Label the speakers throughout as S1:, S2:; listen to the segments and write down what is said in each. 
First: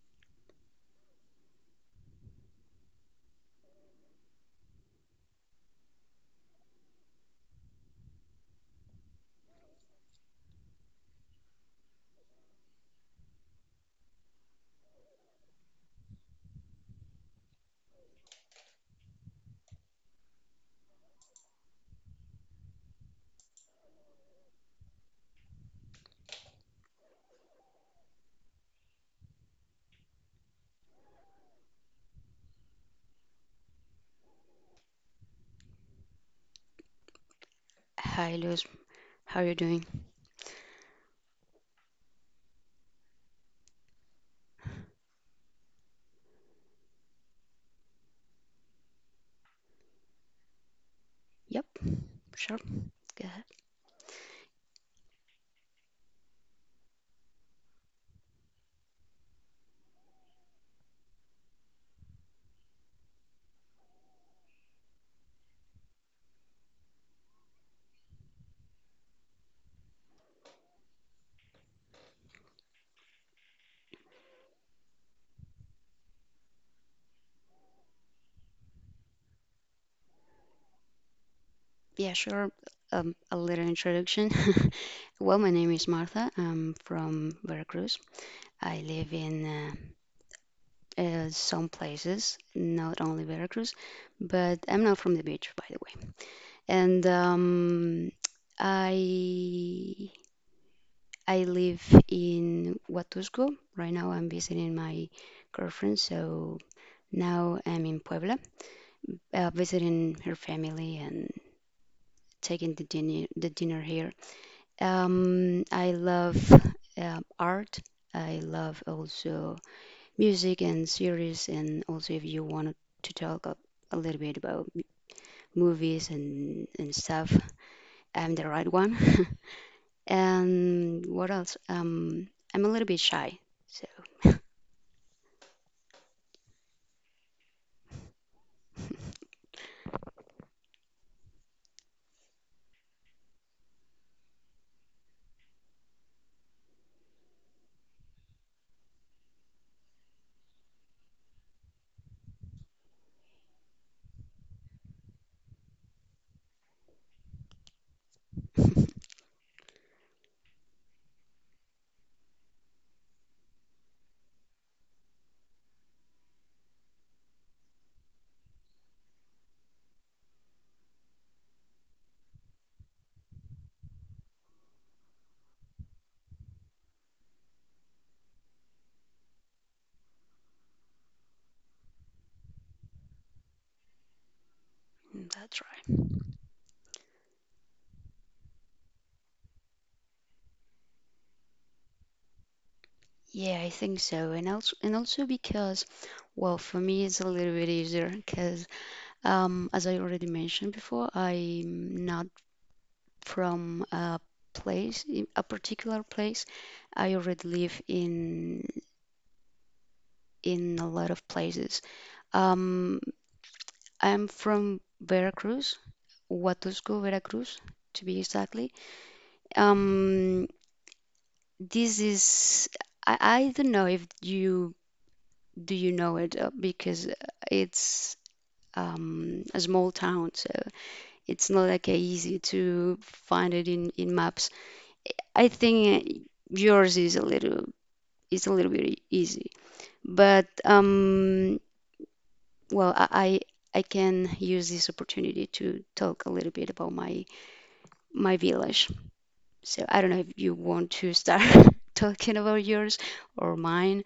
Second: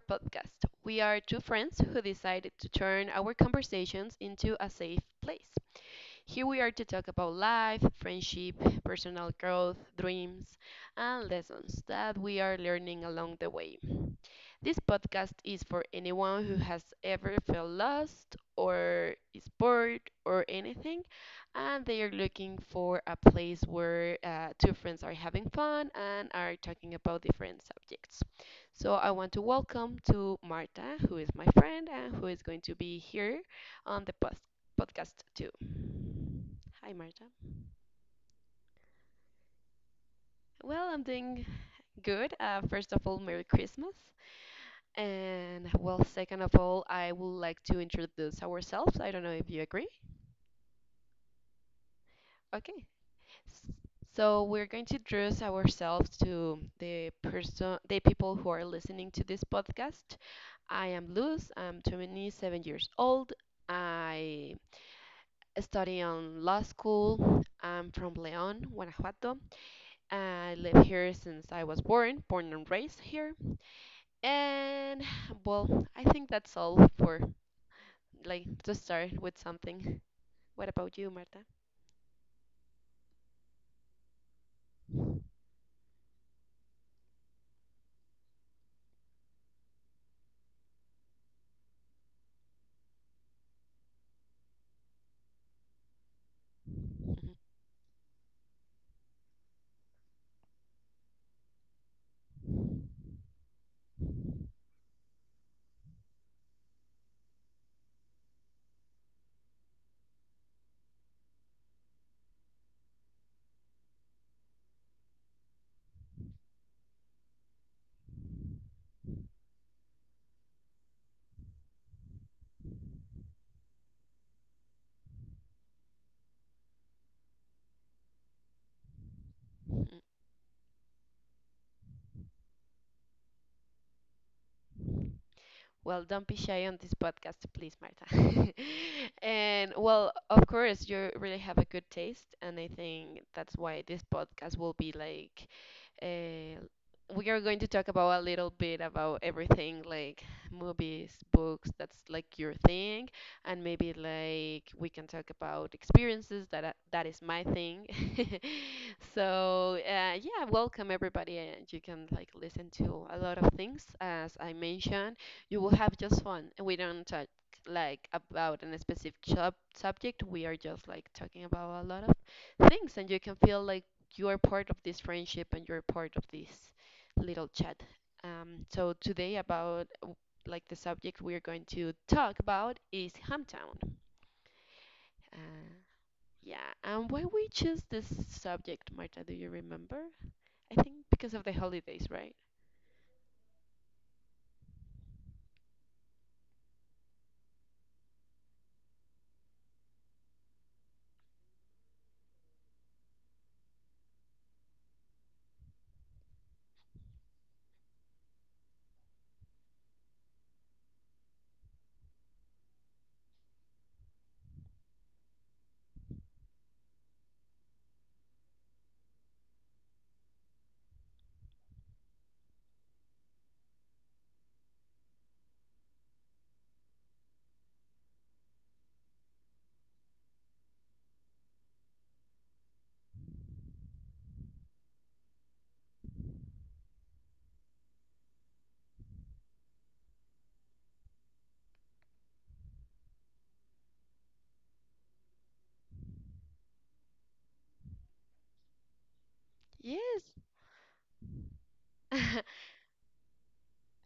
S1: podcast. We are two friends who decided to turn our conversations into a safe place. Here we are to talk about life, friendship, personal growth, dreams, and lessons that we are learning along the way. This podcast is for anyone who has ever felt lost or is bored or anything, and they are looking for a place where two friends are having fun and are talking about different subjects. So I want to welcome to Marta, who is my friend and who is going to be here on the podcast too. Hi, Marta.
S2: Hi, Luz. How are you doing?
S1: Well, I'm doing good. First of all, Merry Christmas. And well, second of all, I would like to introduce ourselves. I don't know if you agree.
S2: Yep, sure.
S1: Okay.
S2: Go ahead.
S1: S- So we're going to introduce ourselves to the person, the people who are listening to this podcast. I am Luz. I'm 27 years old. I study on law school. I'm from León, Guanajuato. I live here since I was born, born and raised here. And well, I think that's all for like to start with something. What about you, Marta?
S2: Yeah, sure. A little introduction. Well, my name is Martha. I'm from Veracruz. I live in some places, not only Veracruz, but I'm not from the beach, by the way. And I I live in Huatusco. Right now, I'm visiting my girlfriend, so now I'm in Puebla, visiting her family and taking the dinner here. I love art. I love also music and series, and also if you want to talk a little bit about movies and stuff, I'm the right one.
S1: Mhm,
S2: And what else? I'm a little bit shy, so
S1: mhm. Well, don't be shy on this podcast, please, Marta. And well, of course, you really have a good taste, and I think that's why this podcast will be like uh, we are going to talk about a little bit about everything, like movies, books, that's like your thing, and maybe like we can talk about experiences that is my thing. So, yeah, welcome everybody, and you can like listen to a lot of things as I mentioned. You will have just fun, and we don't talk like about a specific sub subject. We are just like talking about a lot of things, and you can feel like you are part of this friendship and you're part of this little chat. So today about like the subject we are going to talk about is hometown. Uh,
S2: that's right.
S1: yeah, and why we choose this subject, Marta? Do you remember? I think because of the holidays, right?
S2: Yeah, I think so. And also because, well, for me it's a little bit easier because as I already mentioned before, I'm not from place, a particular place. I already live in a lot of places. Um, I'm from Veracruz, Huatusco, Veracruz, to be exactly. Um, this is I don't know if you do you know it, because it's a small town, so it's not like easy to find it in maps. I think yours is a little bit easy, but well, I can use this opportunity to talk a little bit about my village. So I don't know if
S1: Yes.
S2: you want to start talking about yours or mine,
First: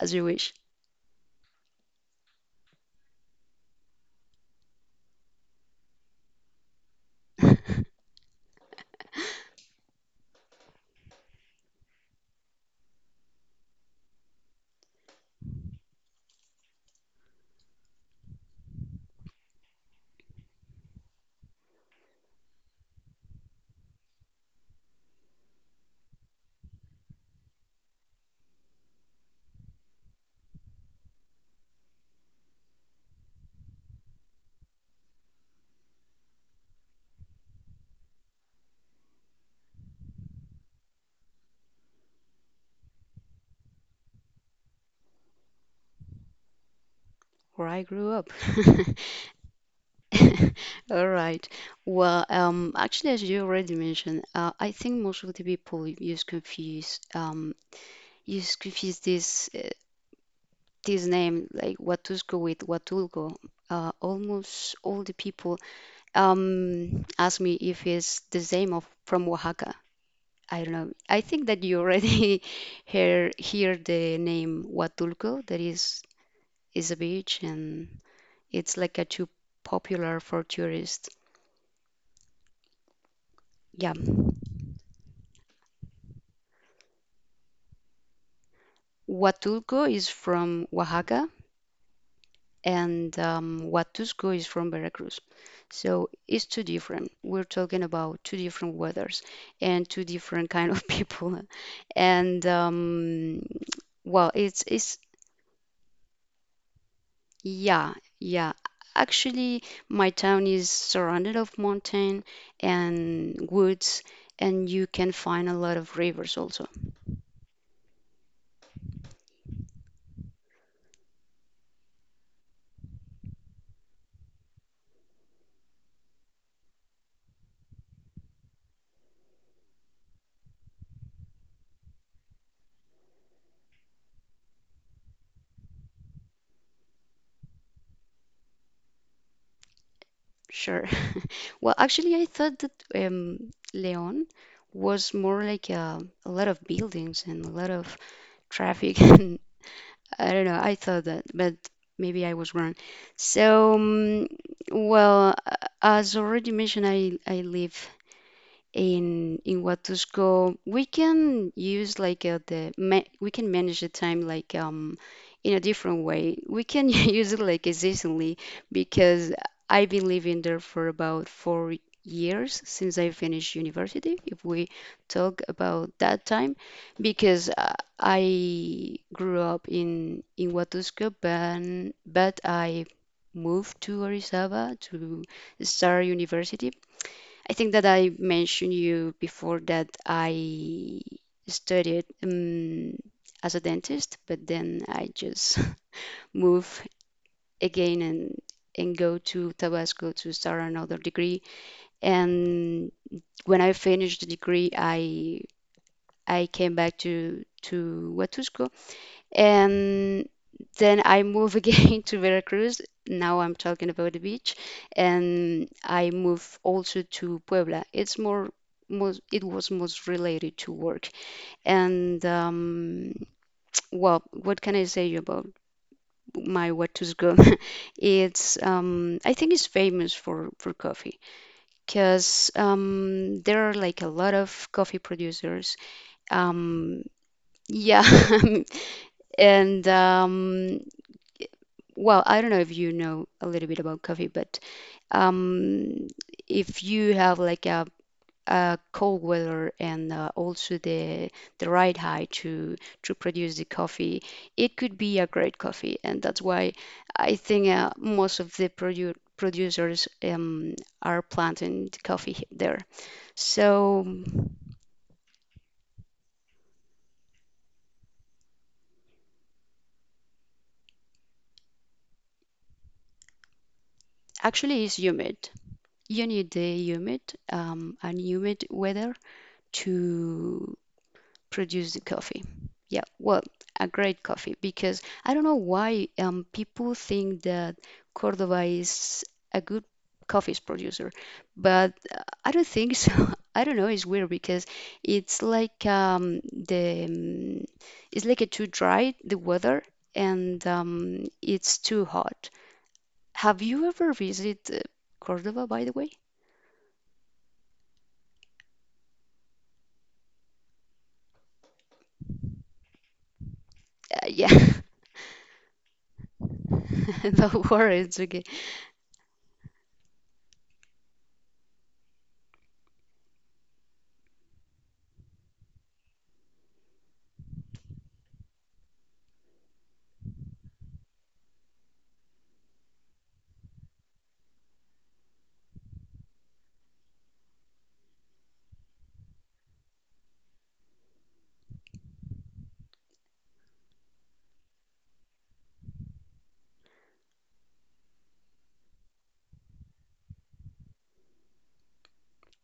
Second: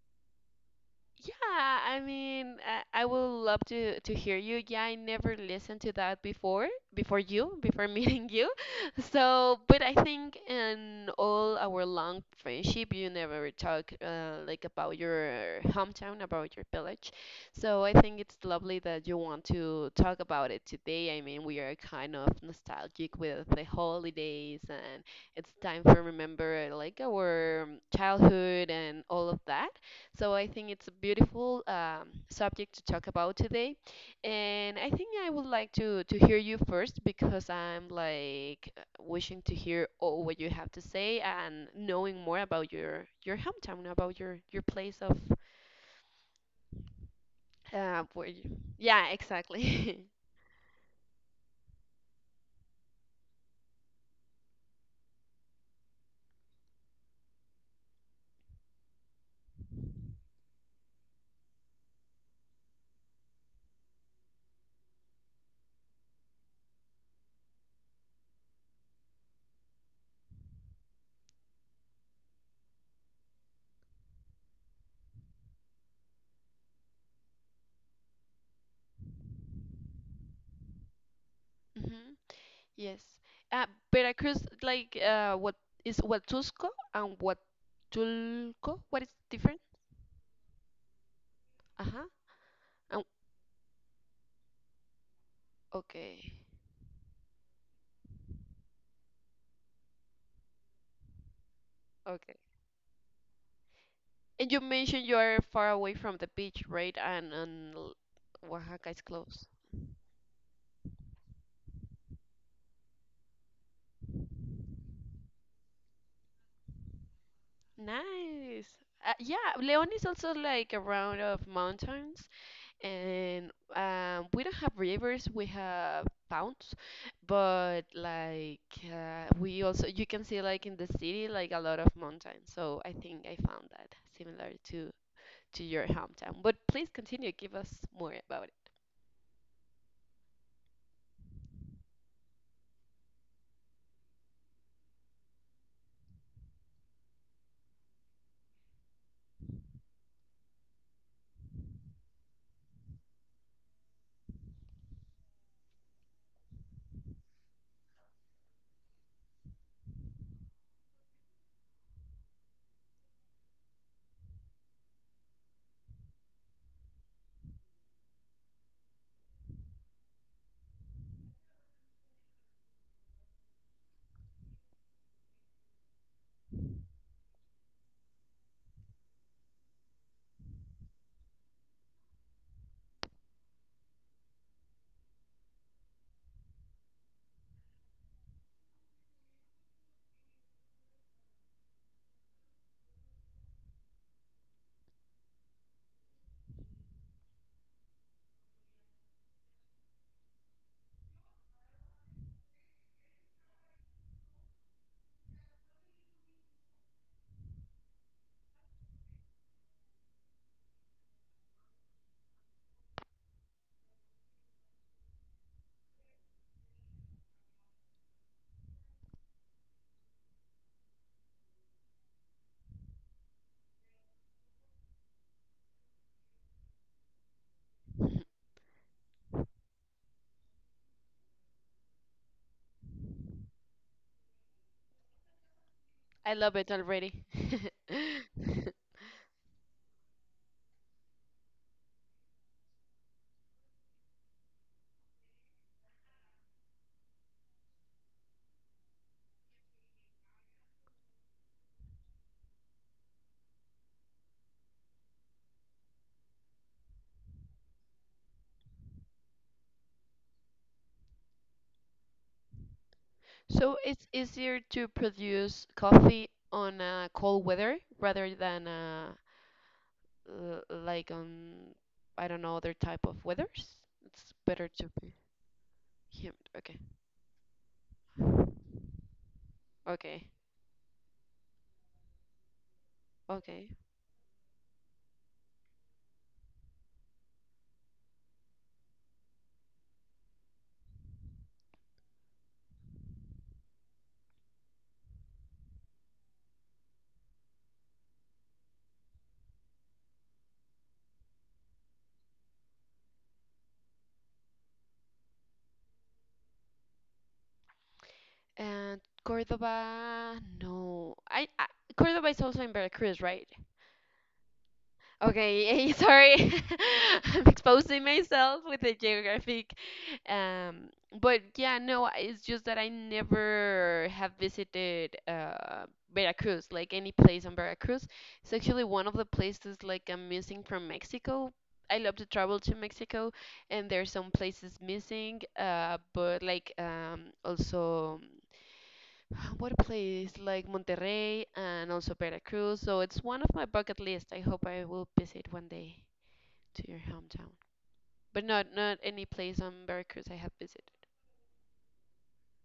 S2: as you wish.
S1: Yeah, I mean, I would love to hear you. Yeah, I never listened to that before, before you, before meeting you. So, but I think in all our long friendship, you never talk like about your hometown, about your village. So I think it's lovely that you want to talk about it today. I mean, we are kind of nostalgic with the holidays, and it's time for remember like our childhood and all of that. So I think it's a beautiful subject to talk about today, and I think I would like to hear you first because I'm like wishing to hear all what you have to say and knowing more about your hometown, about your place of
S2: Where I grew
S1: where
S2: up.
S1: you. Yeah, exactly.
S2: All right. Well, actually, as you already mentioned, I think most of the people use confuse this. This name, like Watuskowit, Watulgo, almost all the people ask me if it's the same of from Oaxaca. I don't know. I think that you already hear the name Huatulco. That is a beach, and it's like a too popular for tourists.
S1: Hmm. Yes. Uh,
S2: Yeah,
S1: Veracruz, like what is Huatusco and Huatulco? What is different?
S2: Huatulco is from Oaxaca,
S1: Uh-huh. Um,
S2: and Huatusco is from Veracruz. So
S1: okay.
S2: it's too different. We're talking about two different weathers and two different kind of people.
S1: Okay.
S2: And well,
S1: And you
S2: it's
S1: mentioned you are far away from the beach, right?
S2: yeah, yeah.
S1: Oaxaca is close.
S2: Actually, my town is surrounded of mountain and woods, and you can find a lot of rivers also.
S1: Nice. Yeah, León is also like around of mountains, and we don't have rivers, we have towns, but like we also you can see like in the city like a lot of mountains. So I think I found that similar to your hometown. But please continue, give us more about it.
S2: Sure. Well, actually, I thought that Leon was more like a lot of buildings and a lot of traffic, and I don't know. I thought that, but maybe I was wrong. So, well, as already mentioned, I live in what to go. We can use like the ma we can manage the time like in a different way. We can use it like seasonally because I've been living there for about 4 years since I finished university, if we talk about that time. Because I grew up in Huatusco, but I moved to Orizaba to start university. I think that I mentioned you before that I studied, as a dentist, but then I just move again and go to Tabasco to start another degree. And when I finished the degree, I came back to Huatusco, and then I move again to Veracruz. Now I'm talking about the beach, and I move also to Puebla. It was most related to work. And well, what can I say about my Huatusco? It's I think it's famous for coffee because there are like a lot of coffee producers.
S1: I love it
S2: Um,
S1: already.
S2: yeah, and well, I don't know if you know a little bit about coffee, but um, if you have like a cold weather and also the right high to produce the coffee, it could be a great coffee, and that's why I think most of the producers are planting the coffee there.
S1: So
S2: So
S1: it's easier to produce coffee on cold weather rather than like on I don't know other type of weathers. It's better
S2: actually,
S1: to
S2: it's
S1: be
S2: humid. You
S1: humid.
S2: need the
S1: Okay,
S2: humid, and humid weather
S1: okay,
S2: to produce the coffee. Yeah, well,
S1: okay.
S2: a great coffee, because I don't know why people think that Cordoba is a good coffee producer, but I don't think so. I don't know, it's weird because it's like the it's like a too dry the weather, and it's too hot. Have you ever visited Cordoba, by the way?
S1: And Cordoba, no, I Cordoba is also in Veracruz, right?
S2: Yeah,
S1: Okay, sorry, I'm
S2: don't worry,
S1: exposing
S2: it's okay.
S1: myself with the geographic. Um, but yeah, no, it's just that I never have visited Veracruz, like any place on Veracruz. It's actually one of the places like I'm missing from Mexico. I love to travel to Mexico, and there's some places missing, but like also. What a place like Monterrey and also Veracruz. So it's one of my bucket list. I hope I will visit one day to your hometown. But not any place on Veracruz I have visited.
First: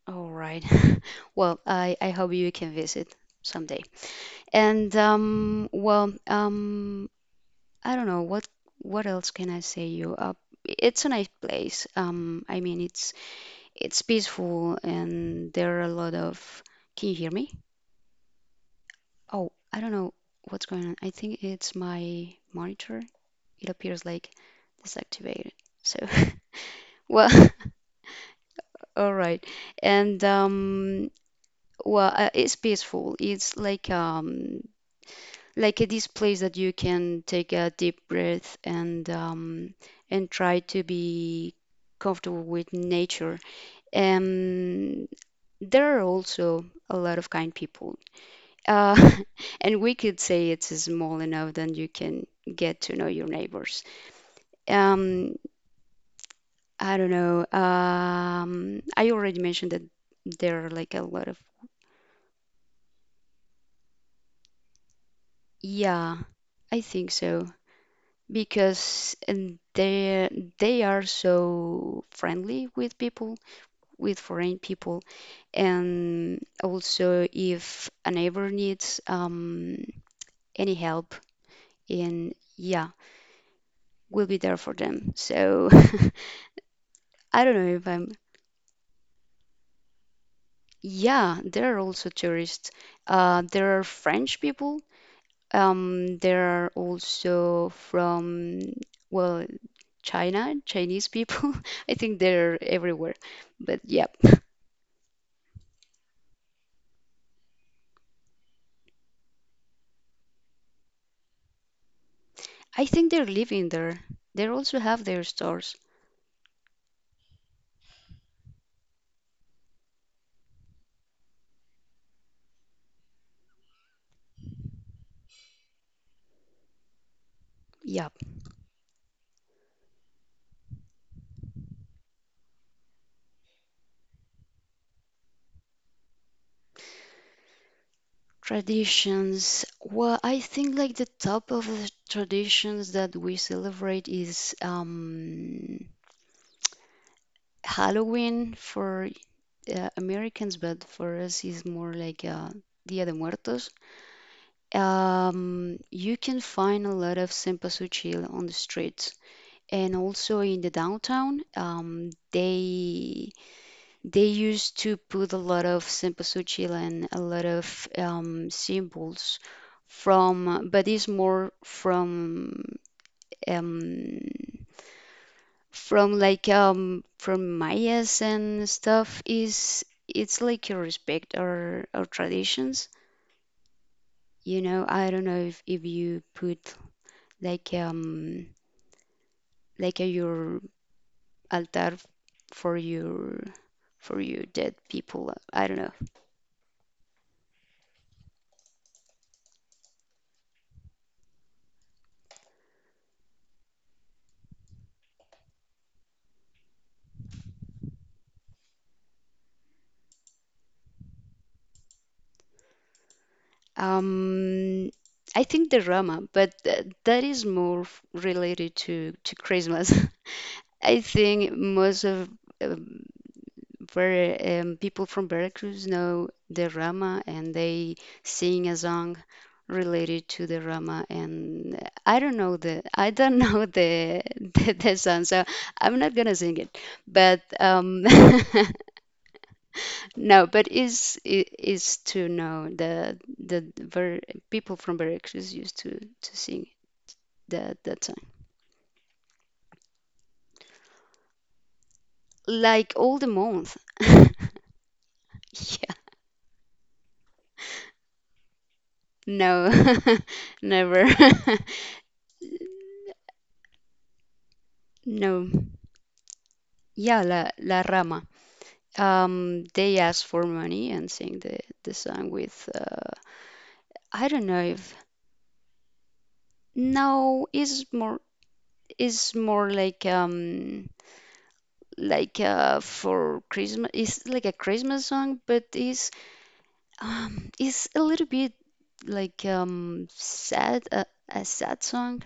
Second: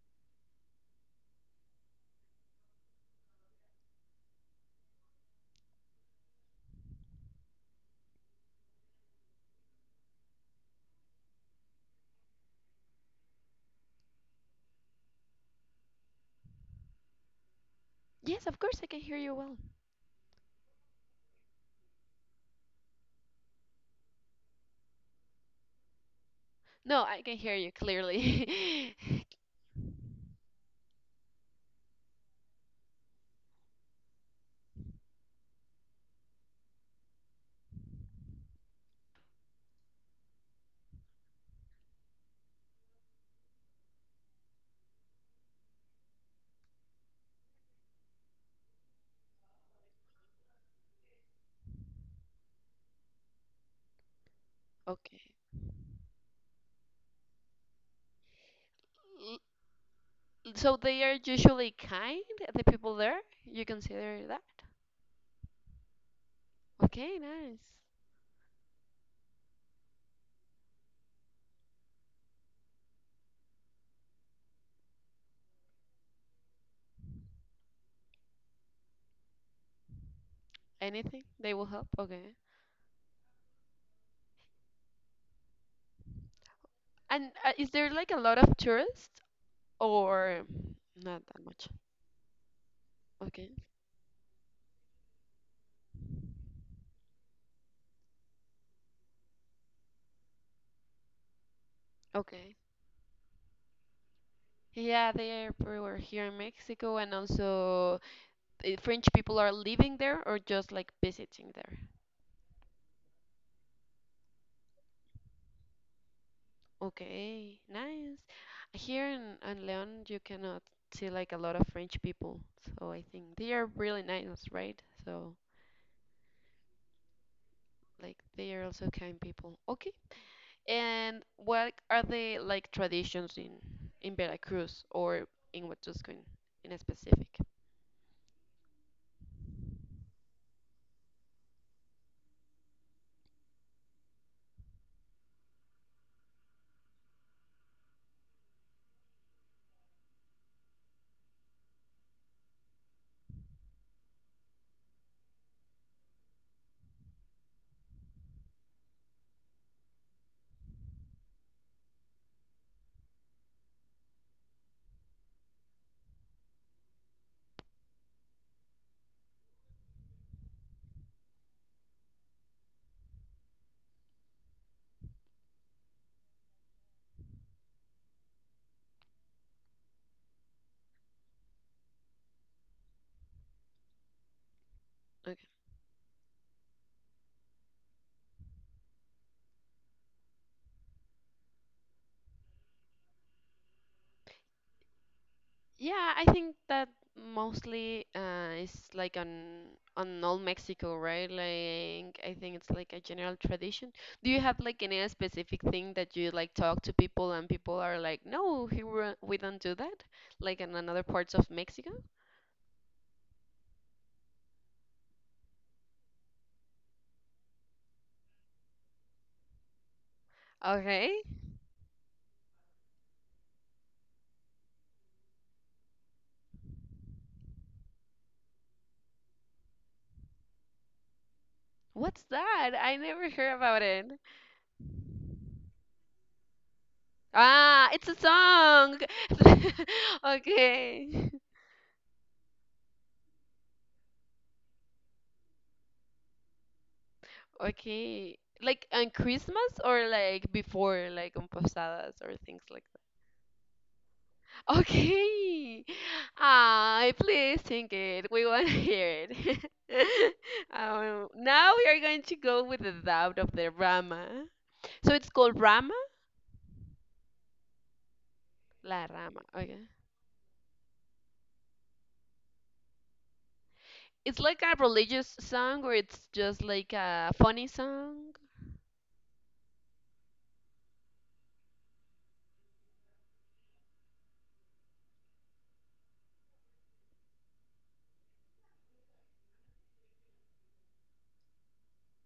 S2: All right. Well, I hope you can visit someday. And um, well, um, I don't know what else can I say you? It's a nice place. I mean, it's peaceful, and there are a lot of. Can you hear me?
S1: Yes, of course I can hear you
S2: Oh,
S1: well.
S2: I don't know what's going on. I think it's my monitor. It appears like disactivated. So,
S1: No, I can
S2: well,
S1: hear you clearly.
S2: all right. And well, it's peaceful. It's like this place that you can take a deep breath and try to be comfortable with nature. Um, there are also a lot of kind people, uh, and we could say it's small enough that you can get to know your neighbors.
S1: Okay.
S2: Um, I don't know. I
S1: L-
S2: already mentioned that there are
S1: So
S2: like
S1: they
S2: a
S1: are
S2: lot of
S1: usually kind, the people there? You consider that?
S2: yeah, I think
S1: Okay,
S2: so.
S1: nice.
S2: Because and they are so friendly with people, with foreign people, and also if a neighbor needs any help,
S1: Anything? They will help? Okay.
S2: and yeah, we'll be there for them. So
S1: And
S2: I don't
S1: is
S2: know if
S1: there
S2: I'm.
S1: like a lot of tourists or not
S2: Yeah,
S1: that much?
S2: there are also tourists.
S1: Okay.
S2: There are French people. There are also from, well, China, Chinese people. I think
S1: Okay.
S2: they're everywhere. But yeah,
S1: Yeah, they're everywhere here in Mexico, and also French people are living there or just like visiting there.
S2: I think they're living there. They also have their stores.
S1: Okay, nice. Here in León, you cannot see like a lot of French people, so I think they are really nice, right? So
S2: Yep.
S1: like they are also kind people. Okay, and what are the like traditions in Veracruz or in Huatusco in a specific?
S2: Traditions. Well, I think like the top of the traditions that we celebrate is Halloween for Americans, but for us is more like Dia de Muertos. You can find a lot of cempasúchil on the streets. And also in the downtown, they used to put a lot of cempasúchil and a lot of symbols from, but it's more from um, from Mayas and stuff. Is it's like you respect our traditions. You know, I don't know if you put like a, your altar for your for your dead people. I don't know.
S1: Yeah, I think that mostly is like on all Mexico, right? Like I think it's like a general tradition. Do you have like any specific thing that you like talk to people and people are like, no, here we don't do that, like in another parts of Mexico?
S2: Um, I think the Roma, but th that is more related to Christmas. I
S1: Okay,
S2: think most of um, people from Veracruz know the Rama, and they sing a song related to the Rama. And
S1: what's that? I
S2: I
S1: never
S2: don't
S1: heard
S2: know
S1: about it.
S2: the the song, so I'm not gonna sing it. But
S1: Ah, it's a song.
S2: no, but
S1: Okay,
S2: is to know the ver people from Veracruz used to sing that song
S1: okay. Like on Christmas or like before, like on posadas or things like
S2: like all the month.
S1: Okay.
S2: Yeah,
S1: Ah, please sing it. We want to hear
S2: no,
S1: it.
S2: never.
S1: Now we are going to go with the doubt of the Rama. So it's
S2: No,
S1: called Rama?
S2: yeah, La Rama.
S1: La Rama. Okay.
S2: They asked for money and sing the song with, I
S1: It's
S2: don't
S1: like
S2: know
S1: a
S2: if
S1: religious song or it's just like a
S2: no
S1: funny
S2: is more
S1: song?
S2: like for Christmas. It's like a Christmas song, but it's um, it's a little bit like sad, a sad song,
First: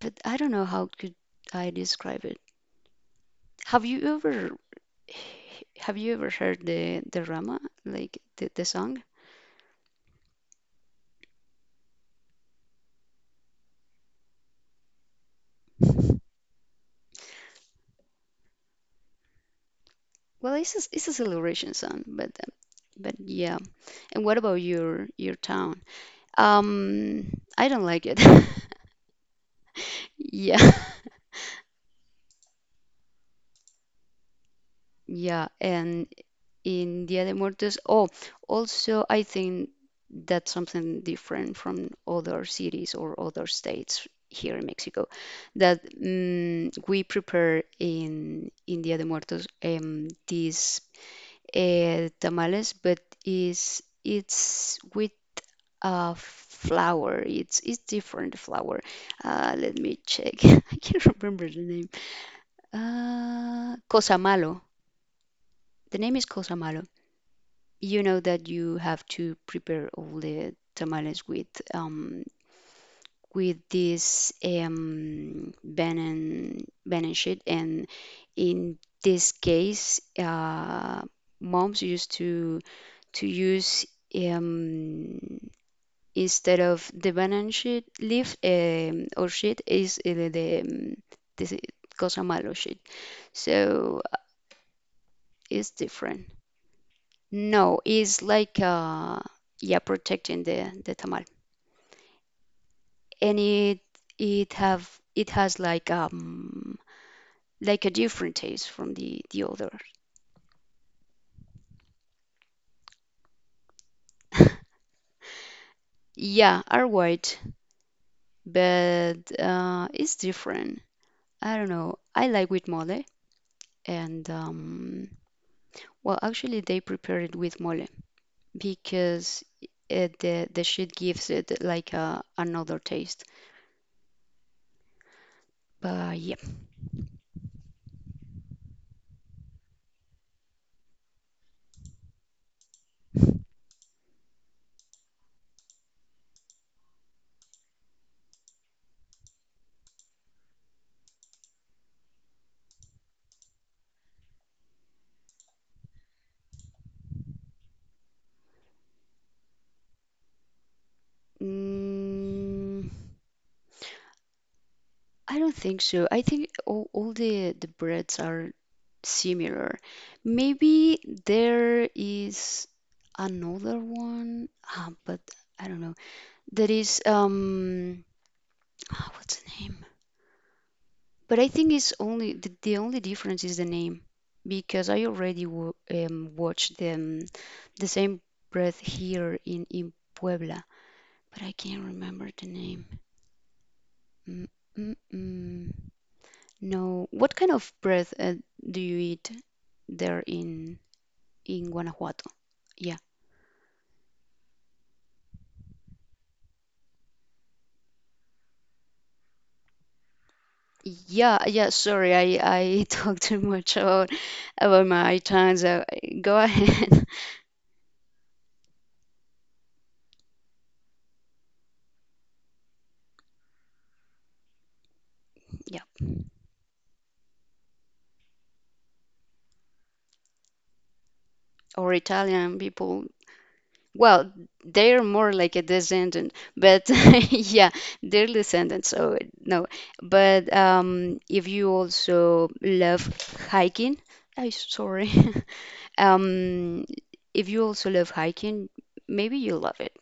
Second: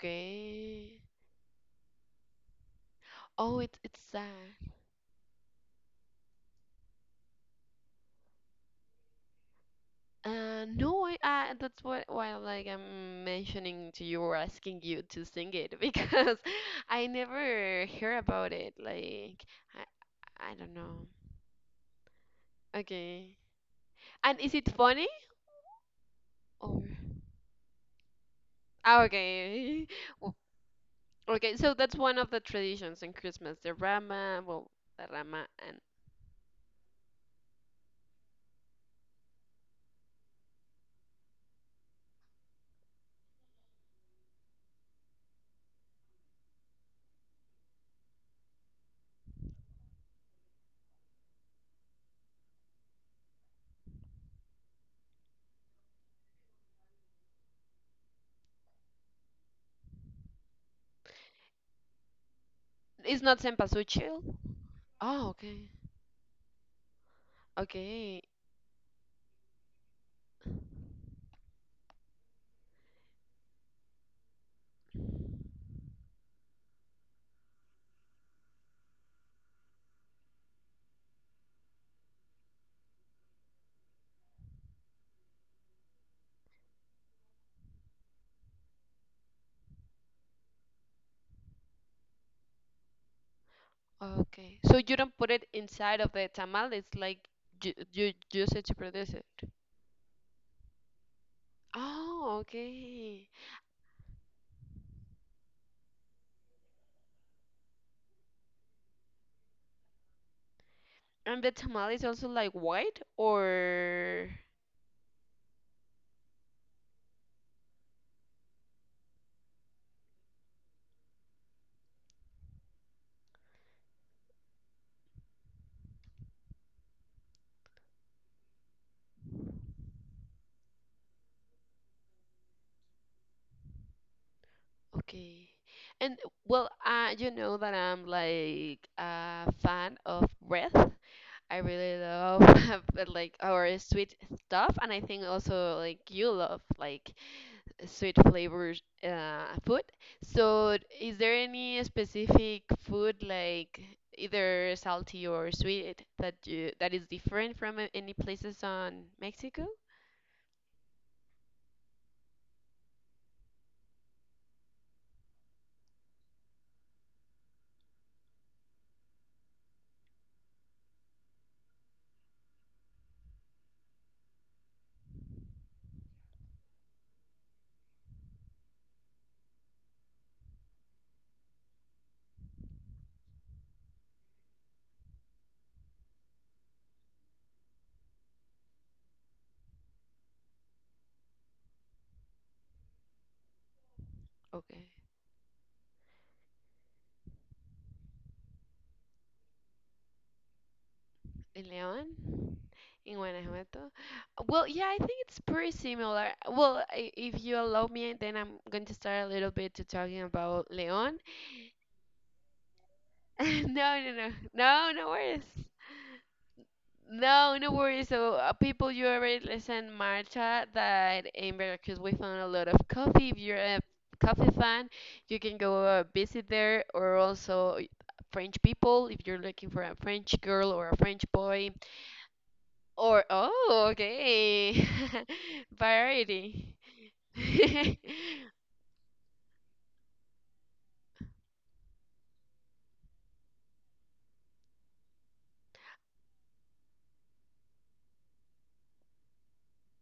S2: but I don't know how could I describe it.
S1: Oh,
S2: Have
S1: it's
S2: you ever
S1: sad.
S2: have you ever heard the Rama, like the song?
S1: No, that's what why like I'm mentioning to you or asking you to sing it because I never hear about it. Like I
S2: Well,
S1: don't know.
S2: it's a celebration song, but
S1: Okay.
S2: yeah. And what
S1: And is
S2: about
S1: it funny?
S2: your town?
S1: Or
S2: Um, I don't like it.
S1: ah, okay. Oh,
S2: Yeah.
S1: okay, so that's one of the traditions in Christmas. The rama, well, the rama,
S2: Yeah,
S1: and
S2: and in Dia de Muertos. Oh, also, I think that's something different from other cities or other states here in Mexico, that we prepare in Dia de Muertos these tamales, but is it's with a flour. It's different flour. Let me check. I can't remember the name.
S1: it's not cempasúchil.
S2: Cosamalo.
S1: Oh, okay.
S2: The name is Cosamalo. You know
S1: Okay.
S2: that you have to prepare all the tamales with um, this banan sheet, and in this case, moms used to use um, instead of the banan sheet leaf, or sheet is the this cosa malo sheet, so
S1: Okay. So you don't put it
S2: it's
S1: inside of
S2: different.
S1: the tamal. It's like you
S2: No,
S1: you
S2: it's
S1: use
S2: like
S1: it to produce it.
S2: yeah, protecting the tamal.
S1: Oh, okay.
S2: And it have it has like a different taste from the other.
S1: And the tamal is also like white or
S2: Yeah, are white, but it's different. I don't know. I like with mole, and well, actually, they prepare it with mole because it, the shit gives it like another taste.
S1: Okay.
S2: But
S1: And
S2: yeah,
S1: well, you know that I'm like a fan of bread. I really love but, like our sweet stuff, and I think also like you love like sweet flavors food. So, is there any specific food like either salty or sweet that you that is different from any places on Mexico?
S2: mm, I don't think so. I think all the breads are similar. Maybe there is another one, but I don't know. There is ah, what's the name? But I think it's only the only difference is the name, because I already w watched them the same breath here in Puebla, but I can't remember the name. Mm,
S1: Okay.
S2: mm, mm. No, what kind of breath do you eat there
S1: In
S2: in
S1: León,
S2: Guanajuato? Yeah.
S1: in Guanajuato. Well, yeah, I think it's pretty similar. Well, if you allow me, then I'm going to start a little bit to talking about León.
S2: Yeah, yeah, sorry, I talk too
S1: No,
S2: much
S1: no, no,
S2: about
S1: no, no
S2: my
S1: worries.
S2: Italians. Go ahead.
S1: No, no worries. So, people, you already listen, Marcha, that in Veracruz we found a lot of coffee. If you're a coffee fan, you can
S2: Yeah,
S1: go visit there, or also French people, if you're looking for a French girl or a French boy
S2: or Italian people.
S1: Or oh,
S2: Well,
S1: okay.
S2: they're more like a descendant,
S1: Variety.
S2: but yeah, they're descendants, so no. But if you also love hiking, I sorry. Um, if you also love hiking, maybe you love it.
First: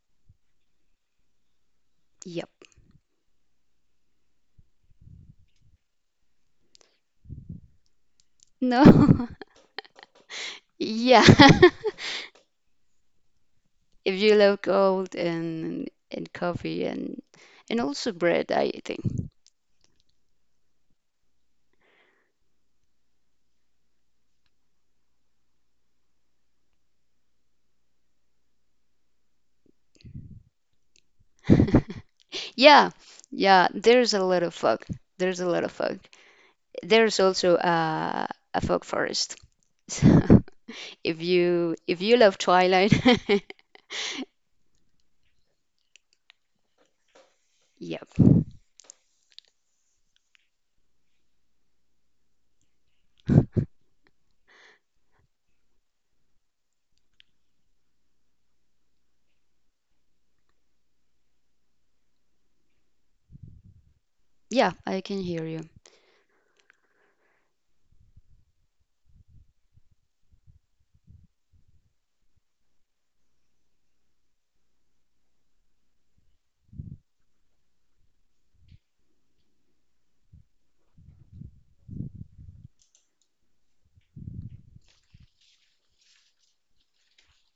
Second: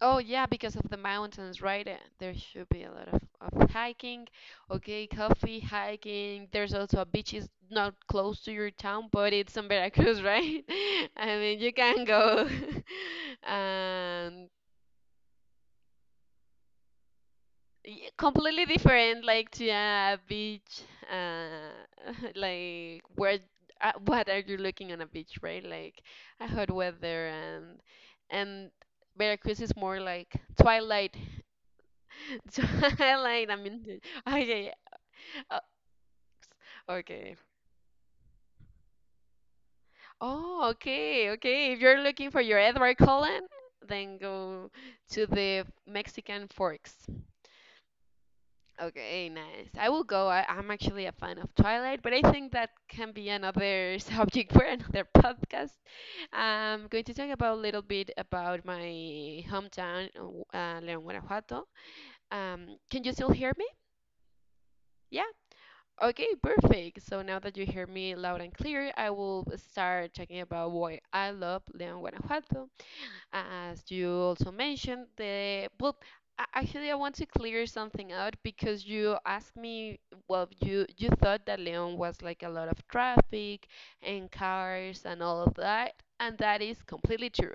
S1: Oh yeah, because of the mountains, right? There
S2: Yep.
S1: should be a lot of hiking. Okay, coffee, hiking. There's also a beach is not close to your town,
S2: No.
S1: but it's in Veracruz, right?
S2: Yeah.
S1: I mean, you can go.
S2: If you
S1: And
S2: love gold and coffee and also bread,
S1: completely
S2: I think.
S1: different like to a beach uh like where what are you looking on a beach right like a hot weather and and Veracruz is more like twilight
S2: Yeah,
S1: twilight I
S2: yeah.
S1: mean
S2: There's a lot of
S1: okay,
S2: fog. There's a
S1: uh,
S2: lot of fog. There's
S1: okay.
S2: also a fog forest. So
S1: Oh,
S2: if
S1: okay, okay,
S2: you
S1: if
S2: if
S1: you're
S2: you
S1: looking
S2: love
S1: for your
S2: Twilight,
S1: Edward Cullen, then go to the Mexican Forks.
S2: yep,
S1: Okay, nice. I will go. I'm actually a fan of Twilight, but I think that can be another subject for another podcast. I'm going to talk about a little bit about my hometown, León, Guanajuato. Can you still hear me?
S2: yeah, I can
S1: Yeah.
S2: hear you.
S1: Okay, perfect. So now that you hear me loud and clear, I will start talking about why I love León, Guanajuato as you also mentioned, the well, actually, I want to clear something out because you asked me, well, you thought that Leon was like a lot of traffic and cars and all of that, and that is completely true.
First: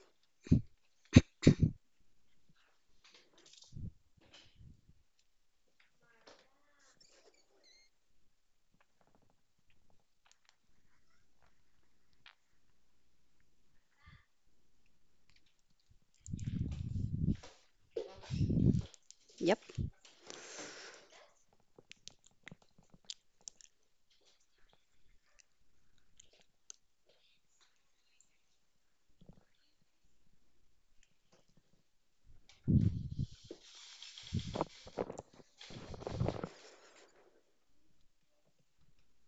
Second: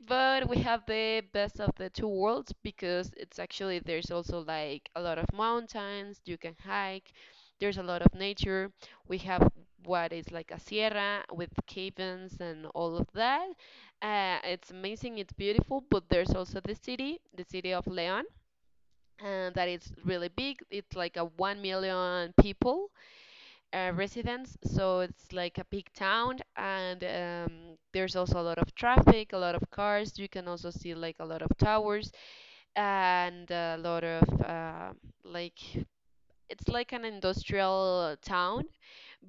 S1: But we have the best of the two worlds because it's actually there's also like a lot of mountains you can hike. There's a lot of nature. We have what is like a sierra with caverns and all of that. It's amazing, it's beautiful, but there's also the city of León, and
S2: Yep.
S1: that is really big. It's like a 1 million people residents, so it's like a big town, and there's also a lot of traffic, a lot of cars. You can also see like a lot of towers and a lot of like it's like an industrial town,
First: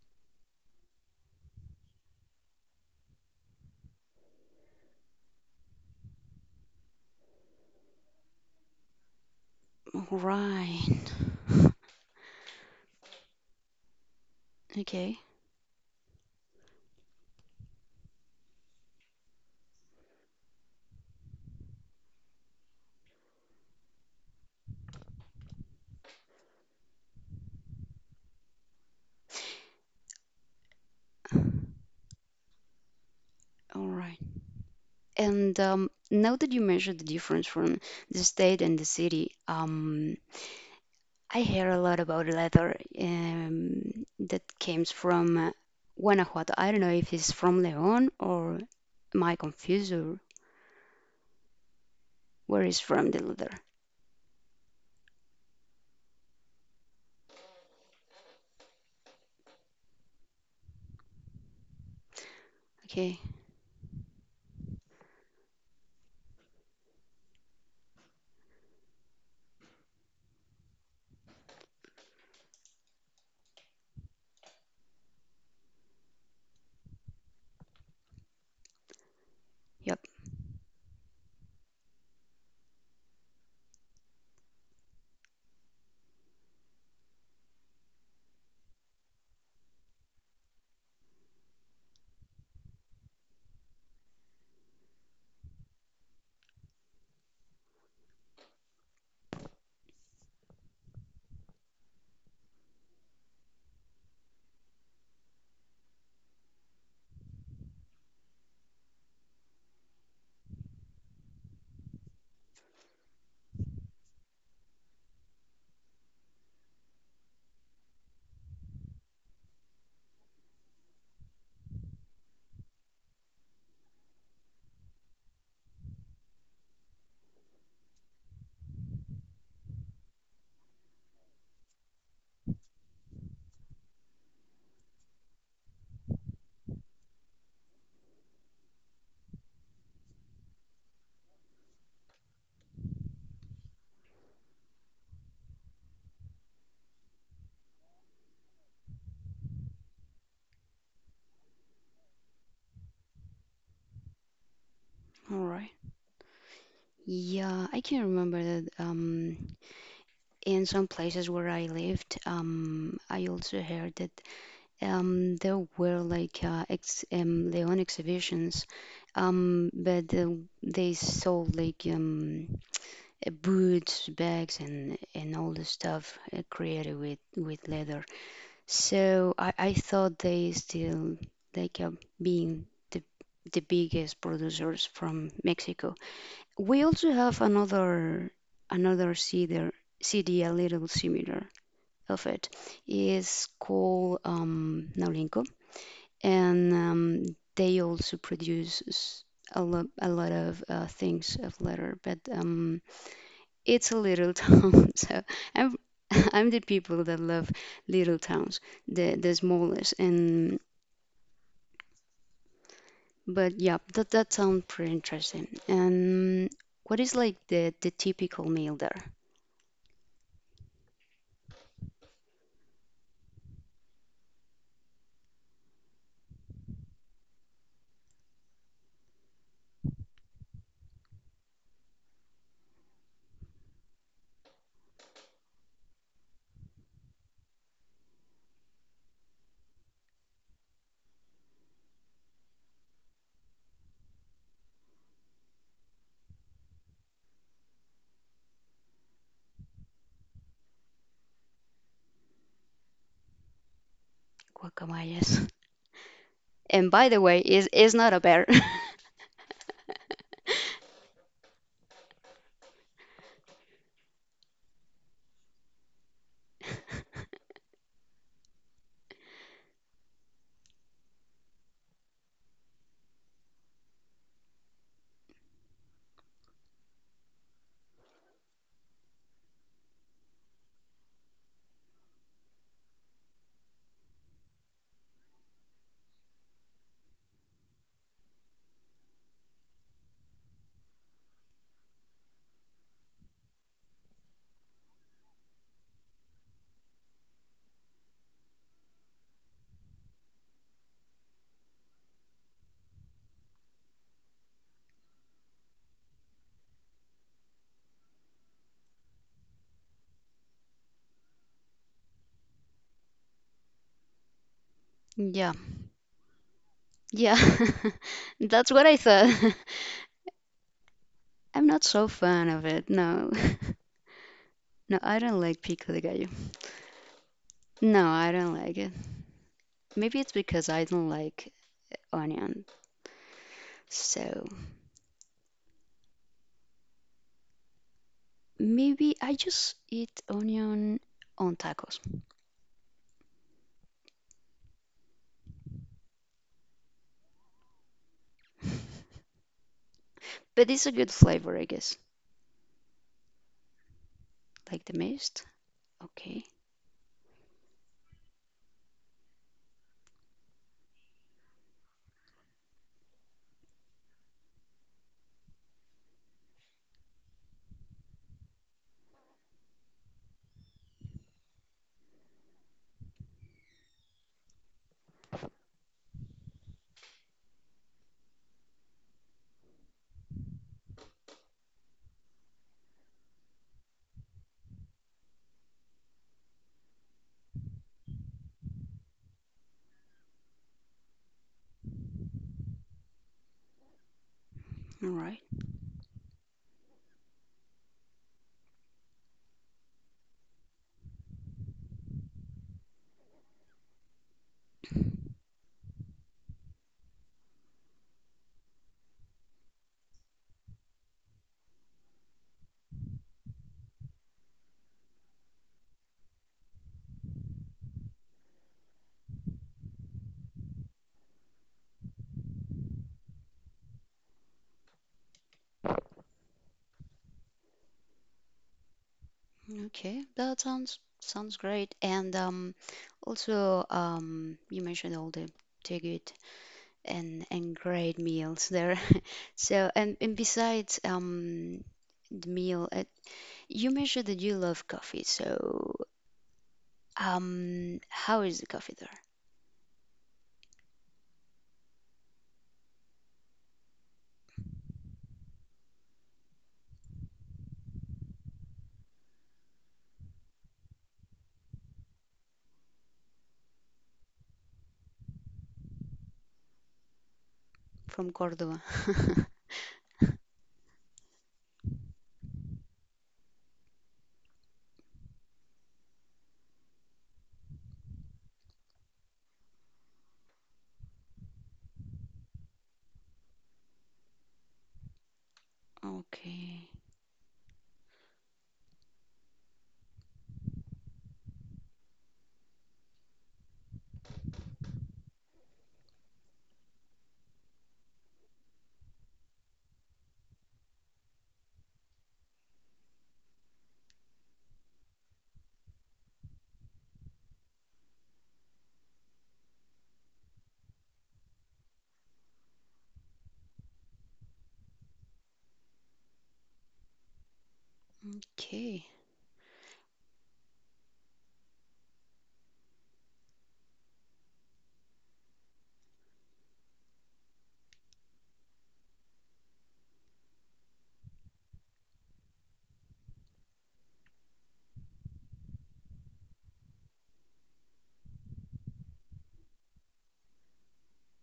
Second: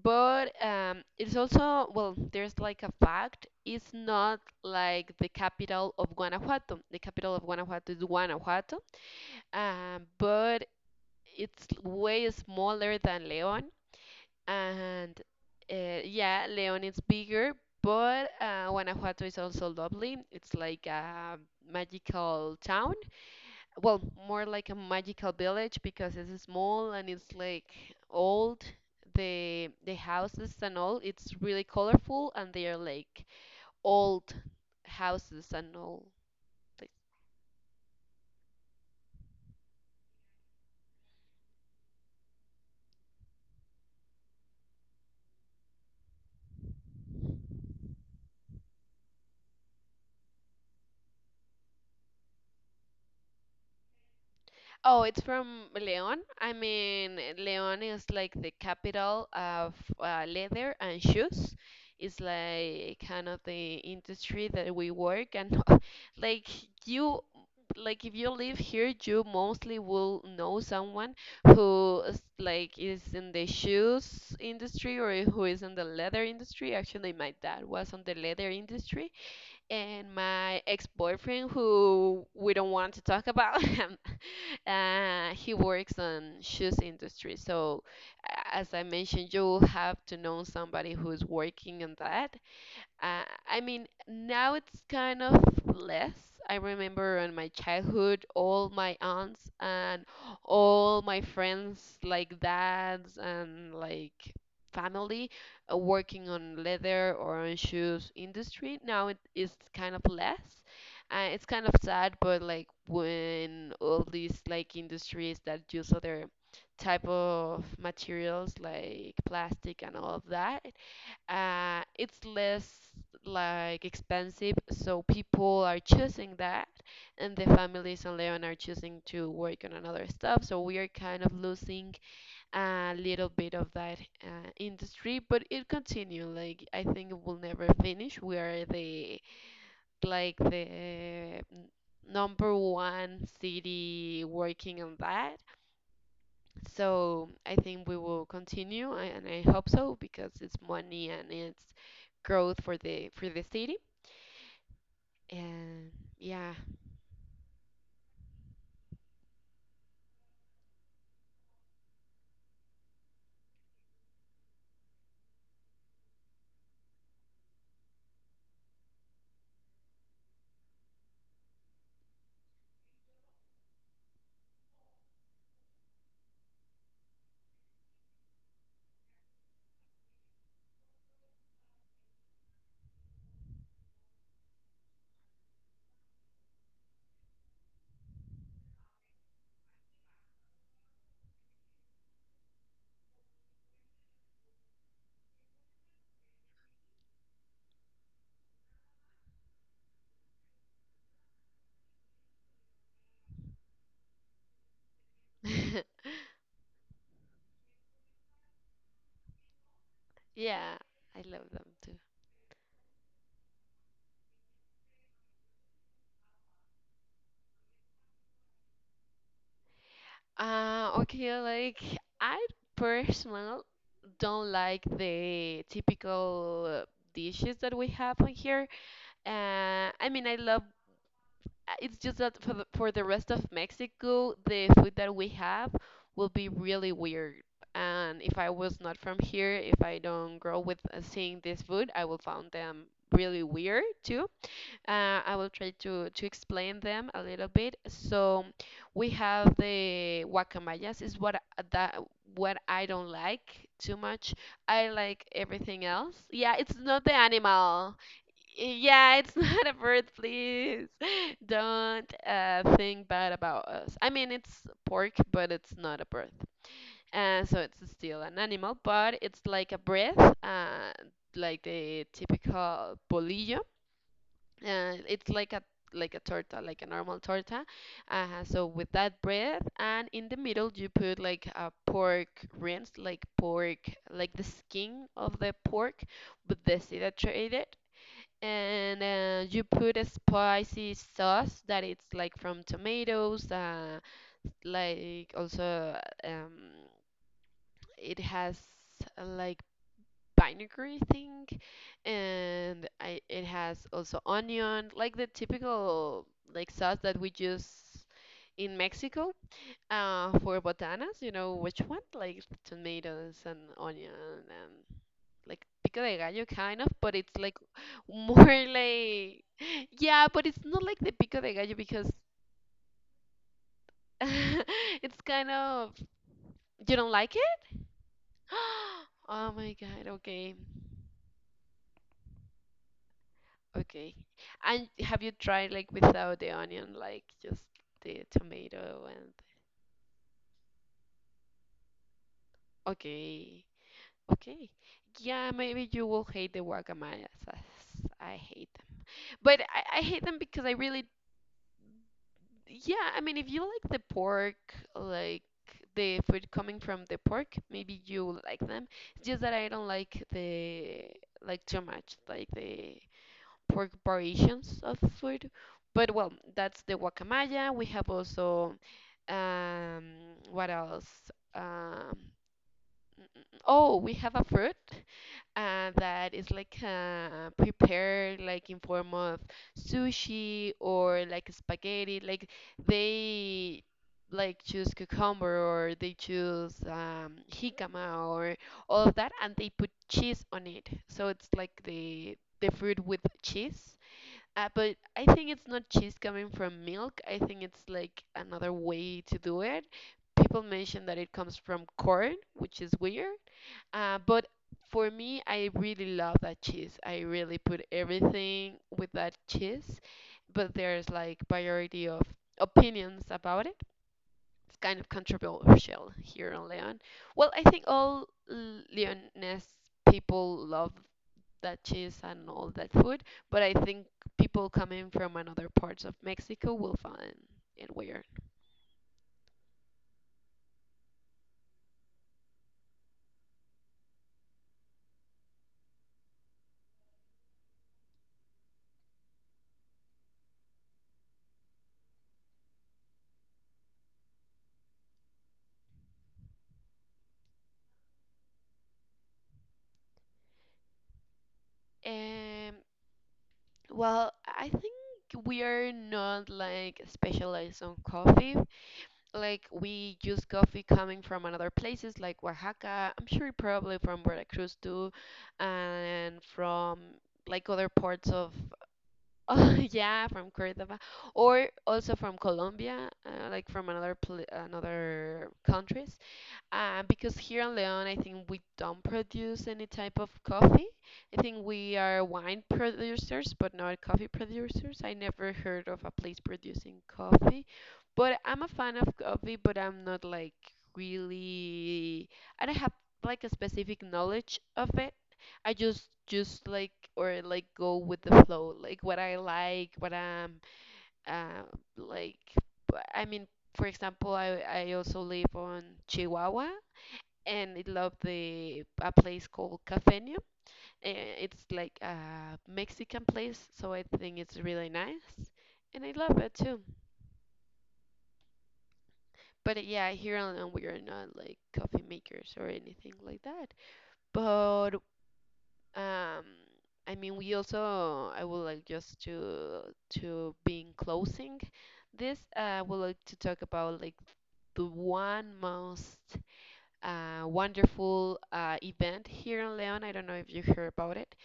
S1: but it's also, well, there's like a fact, it's not like the capital of Guanajuato. The capital of Guanajuato is Guanajuato, but
S2: Right.
S1: it's way smaller than León,
S2: Okay.
S1: and yeah, León is bigger, but Guanajuato is also lovely. It's like a magical town well, more like a magical village because it's small and it's like old. The houses and all, it's really colorful and they are like
S2: All right.
S1: old houses
S2: And
S1: and all.
S2: now that you
S1: like,
S2: measure the difference from the state and the city, I hear a lot about leather that comes from Guanajuato. I don't know if it's from León or am I confused or where is from the leather?
S1: Oh, it's from León. I mean, León is like the capital of leather and shoes. It's like
S2: Okay,
S1: kind of the industry that we work and like you like if you live here, you mostly will know someone who is in the shoes industry or who is in the leather industry. Actually, my dad was on the leather industry
S2: yep,
S1: and my ex-boyfriend who we don't want to talk about him he works on shoes industry so as I mentioned you have to know somebody who's working on that. I mean, now it's kind of less. I remember in my childhood, all my aunts and all my friends, like dads and like family, working on leather or on shoes industry. Now it is kind of less. It's kind of sad, but like when all these like industries that use other type of materials like plastic and all of that it's less like expensive, so people are choosing that, and the families on Leon are choosing to work on another stuff. So we are kind of losing a little bit of that industry, but it continue. Like I think it will never finish. We are the like the number one city working on that, so I think we will continue, and I hope so because it's money and it's growth for the city.
S2: all right.
S1: And yeah,
S2: Yeah, I can remember that in some places where I lived, I also heard that there were like ex León exhibitions, but they sold like boots, bags, and all the stuff created with leather. So I thought they still they kept being the the biggest producers from Mexico. We also have another cedar CD a little similar of it is called Naulinco, and they also produce s- a lot of things of leather, but it's a little town, so I'm I'm the people that love little towns, the smallest. And
S1: yeah, I love them too.
S2: but yeah, that that sounds pretty interesting. And what is like the typical meal there?
S1: Okay, like I personally don't like the typical dishes that we have on here. I mean, I love it's just that for the rest of Mexico, the food that we have will be really weird. And if I was not from here, if I don't grow with seeing this food, I will find them really weird too. I will try to explain them a little bit. So we have the guacamayas is what I don't like too much. I like
S2: Guacamayas.
S1: everything else. Yeah, it's
S2: And
S1: not
S2: by
S1: the
S2: the way, is
S1: animal.
S2: not a bear.
S1: Yeah, it's not a bird, please. Don't think bad about us. I mean, it's pork, but it's not a bird. So it's still an animal, but it's like a breath, like the typical bolillo it's like a torta, like a normal torta. So with that bread, and in the middle you put like a pork rinse, like pork, like the skin of the pork, but dehydrated. And you put a spicy sauce that it's like from tomatoes, like also it has like vinegary thing it has also onion, like the typical like sauce that we use in Mexico for botanas. You know which one? Like tomatoes and onion and
S2: Yeah,
S1: like pico de gallo kind of, but it's
S2: yeah,
S1: like more
S2: that's what I
S1: like
S2: thought.
S1: yeah, but it's not like the pico de
S2: I'm
S1: gallo
S2: not so
S1: because
S2: fan of it. No, no,
S1: it's
S2: I don't
S1: kind
S2: like
S1: of
S2: pico de gallo.
S1: you don't like it.
S2: No, I don't like it.
S1: Oh my God,
S2: Maybe it's
S1: okay.
S2: because I don't like onion.
S1: Okay.
S2: So
S1: And have you tried like without the onion, like just the tomato
S2: maybe
S1: and
S2: I just eat onion on tacos.
S1: okay. Okay. Yeah, maybe you will hate the guacamayas as I hate them. But I hate them because
S2: But
S1: I
S2: it's a
S1: really
S2: good flavor, I guess.
S1: yeah, I mean if you like the pork,
S2: Like the mist.
S1: like the
S2: Okay.
S1: food coming from the pork, maybe you like them. It's just that I don't like the like too much, like the for variations of food. But well, that's the guacamaya. We have also um, what else? Um, oh, we have a fruit that is like prepared like in form of sushi or like spaghetti. Like they like choose cucumber or they choose jicama or all of that, and they put cheese on it. So it's like the fruit with cheese. But
S2: All
S1: I
S2: right.
S1: think it's not cheese coming from milk. I think it's like another way to do it. People mention that it comes from corn, which is weird. But for me, I really love that cheese. I really put everything with that cheese. But there's like variety of opinions about it. It's kind of controversial here in Leon. Well, I think all Leonese people love that cheese and all that food. But I think people coming from another parts of Mexico will find it weird.
S2: Okay. That sounds sounds great. And also you mentioned all the good and great meals there. So and besides the meal at you mentioned that you love coffee. So how is the coffee there
S1: Um, well, I think we are not like specialized on coffee. Like we use coffee coming from another places like Oaxaca. I'm sure probably from Veracruz too, and from like other parts
S2: from
S1: of
S2: Cordoba?
S1: oh yeah from Cordoba or also from Colombia, like from another pl another countries. Because here in León, I think we don't produce any type of coffee. I think we are wine producers, but not coffee producers. I never heard of a place
S2: Okay.
S1: producing coffee. But I'm a fan of coffee, but I'm not like really, I don't have like a specific knowledge of it. I just like or like go with the flow, like what I like, what I'm uh, like. I mean, for example, I also live on Chihuahua, and I love the a place called Cafeño. Eh, it's like a Mexican place, so I think it's really nice, and I love it too.
S2: Okay.
S1: But yeah, here we are not like coffee makers or anything like that. But um, I mean, we also I would like just to be in closing this. I would like to talk about like the one most wonderful event here in Leon. I don't know if you heard about it.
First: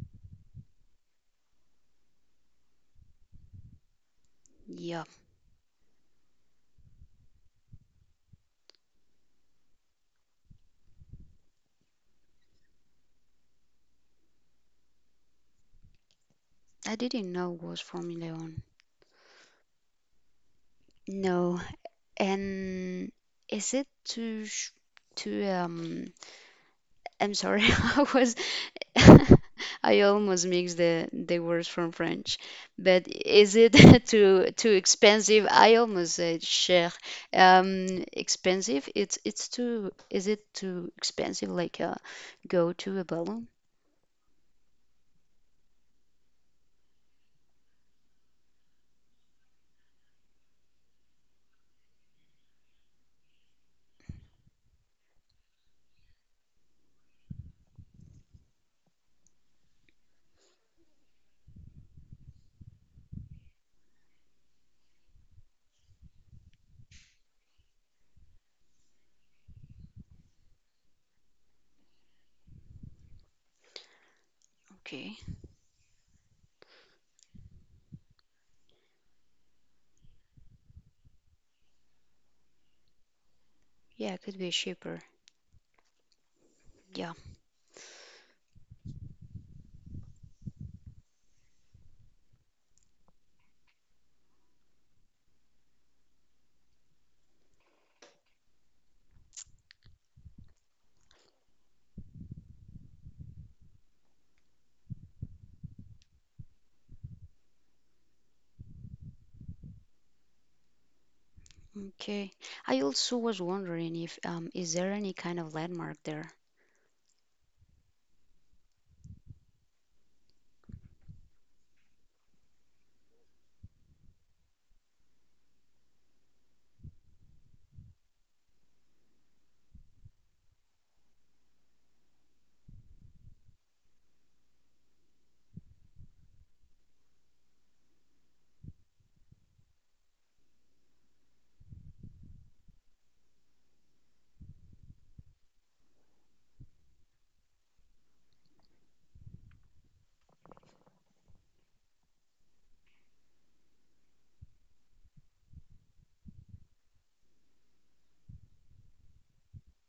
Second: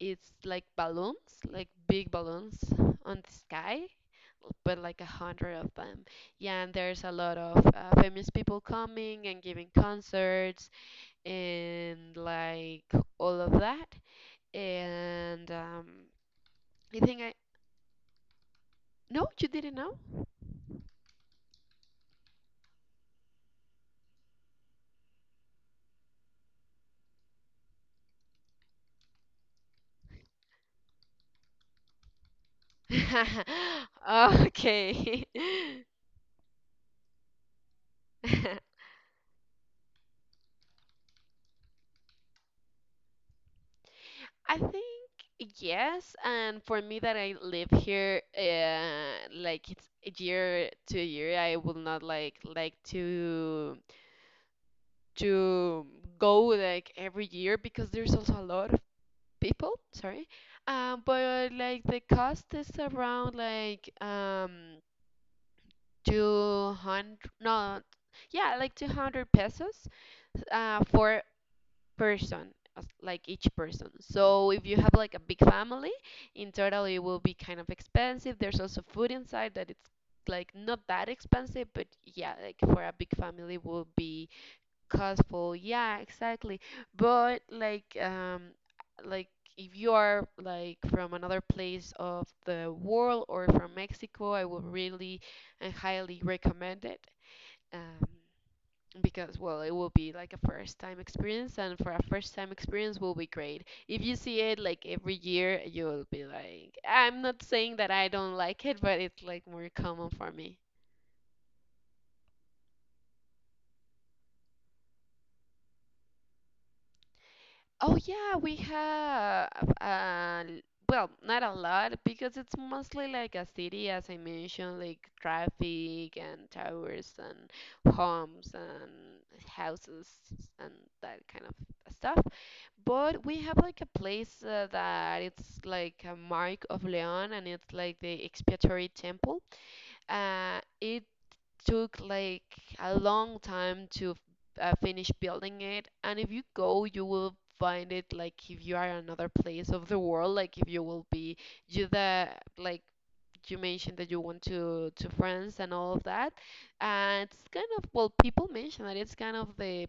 S1: It's like balloons, like big balloons on the sky, but like
S2: Yeah,
S1: a hundred of them. Yeah, and there's a lot of famous people coming and giving concerts and like all of that. And
S2: I
S1: I think
S2: didn't
S1: I.
S2: know it was Formula One.
S1: No, you didn't know?
S2: No, and is it too sh to um? I'm sorry, I was I almost mixed the words from French, but is it too too
S1: Okay.
S2: expensive? I almost said cher. Expensive? It's too. Is it too expensive? Like go to a balloon?
S1: I think yes, and for me that I live here, like it's a year to a year, I will not like to go like every year because there's also a lot of people. Sorry, but like the cost is around like 200, no, yeah, like 200 pesos, for person as- like each person, so if you have
S2: Okay,
S1: like a big family in total it will be kind of expensive. There's also food inside that it's like not that expensive, but yeah, like for a big family will
S2: yeah, it
S1: be
S2: could be cheaper.
S1: costful, yeah, exactly. But like if you are like from another place of the world or from Mexico, I would really and highly recommend it. um because well, it will be like a first time experience, and for a first time experience will be great. If you see it like every year you'll be like I'm not saying that I don't like it, but it's like more common for me.
S2: Okay. I also was wondering if is there any kind of landmark there?
S1: Oh yeah, we have uh l- well, not a lot because it's mostly like a city, as I mentioned, like traffic and towers and homes and houses and that kind of stuff. But we have like a place that it's like a mark of Leon, and it's like the expiatory temple. It took like a long time to finish building it. And if you go, you will find it like if you are in another place of the world, like if you will be you the like you mentioned that you went to France and all of that. And it's kind of well, people mention that it's kind of the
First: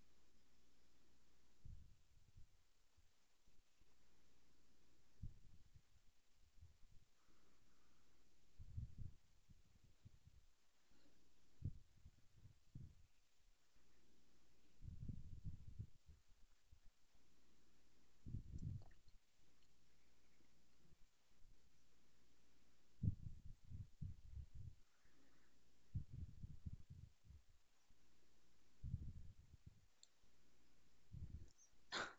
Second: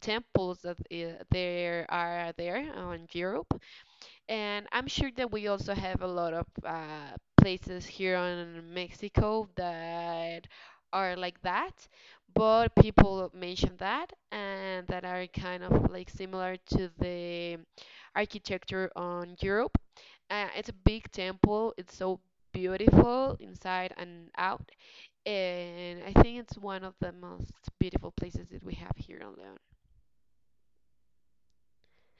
S1: temples that there are there on Europe, and I'm sure that we also have a lot of places here on Mexico that are like that, but people mention that, and that are kind of like similar to the architecture on Europe. It's a big temple, it's so beautiful inside and out, and I think it's one of the most beautiful places that we have here on León.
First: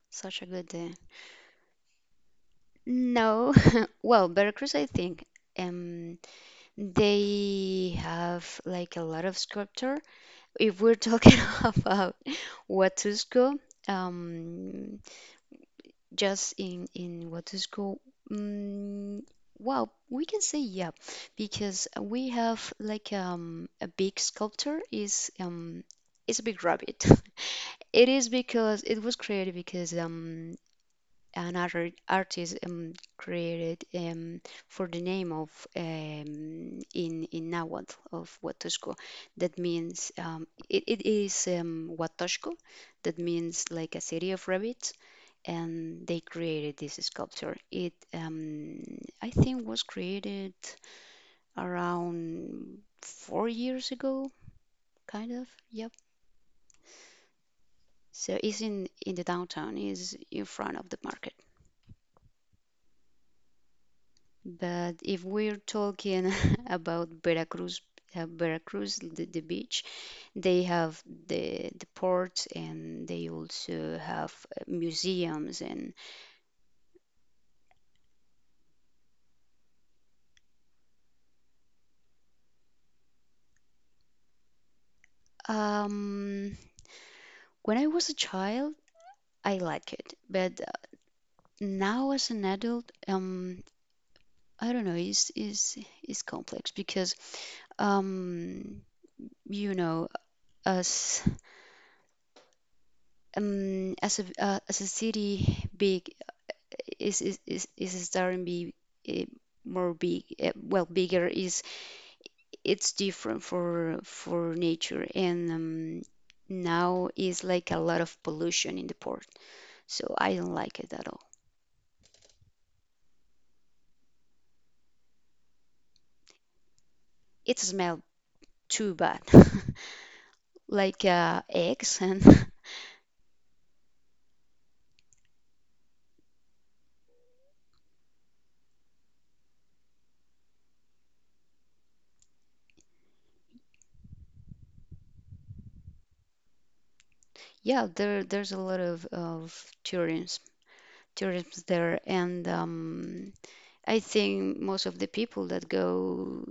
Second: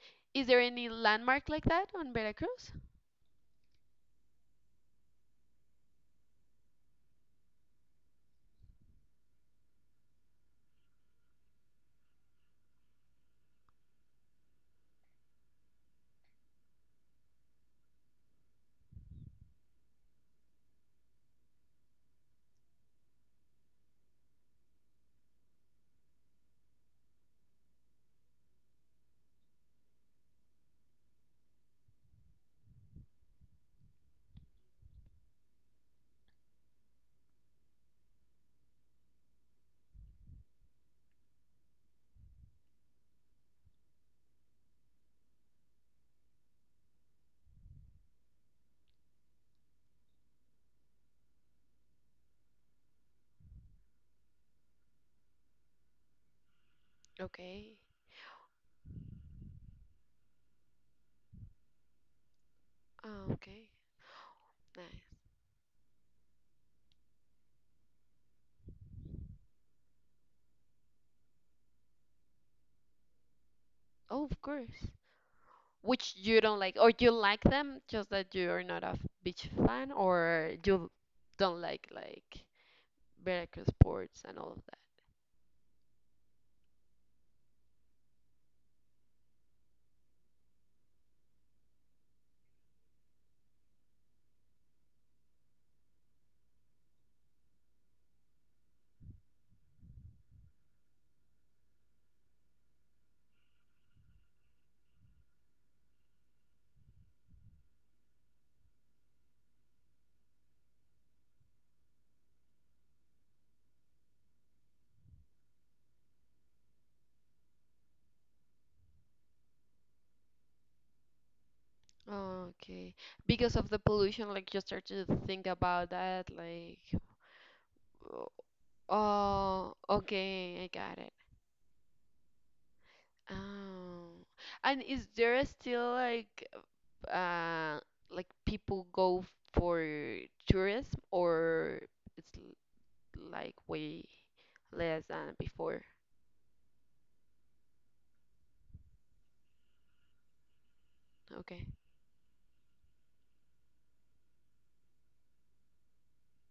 S2: Such
S1: Is
S2: a
S1: there
S2: good
S1: any landmark like that on Veracruz?
S2: no. Well, Veracruz, I think. Um, they have like a lot of sculpture. If we're talking about Huatusco, um, just in Huatusco, mm well, we can say yeah, because we have like a big sculpture is it's a big rabbit. It is because it was created because another artist created for the name of in Nahuatl of Huatusco that means it, it is Huatusco that means like a city of rabbits, and they created this sculpture. It I think was created around 4 years ago, kind of. Yep.
S1: Okay.
S2: So it's in the downtown, is in front of the market.
S1: Oh, okay.
S2: But
S1: Nice.
S2: if we're talking about Veracruz, Veracruz, the beach, they have the port and they also
S1: Oh,
S2: have
S1: of course.
S2: museums and
S1: Which you don't like, or you like them, just that you're not a beach fan, or you don't like Veracruz sports and all of
S2: um, when I was a child, I like it, but now as an adult, I don't know, it's is complex because um, you know, as as a city big is starting be eh, more big well bigger is it's different for nature and now is like a lot of pollution in the port, so I don't like it at all.
S1: that. Okay. Because of the pollution, like you start to think about that, like,
S2: It smells
S1: oh,
S2: too bad
S1: oh, okay, I got
S2: like
S1: it.
S2: eggs and
S1: Oh. And is there still uh like people go for tourism or it's like way less than before.
S2: yeah there there's a lot of tourism tourism
S1: Okay,
S2: there and I think most of the people that go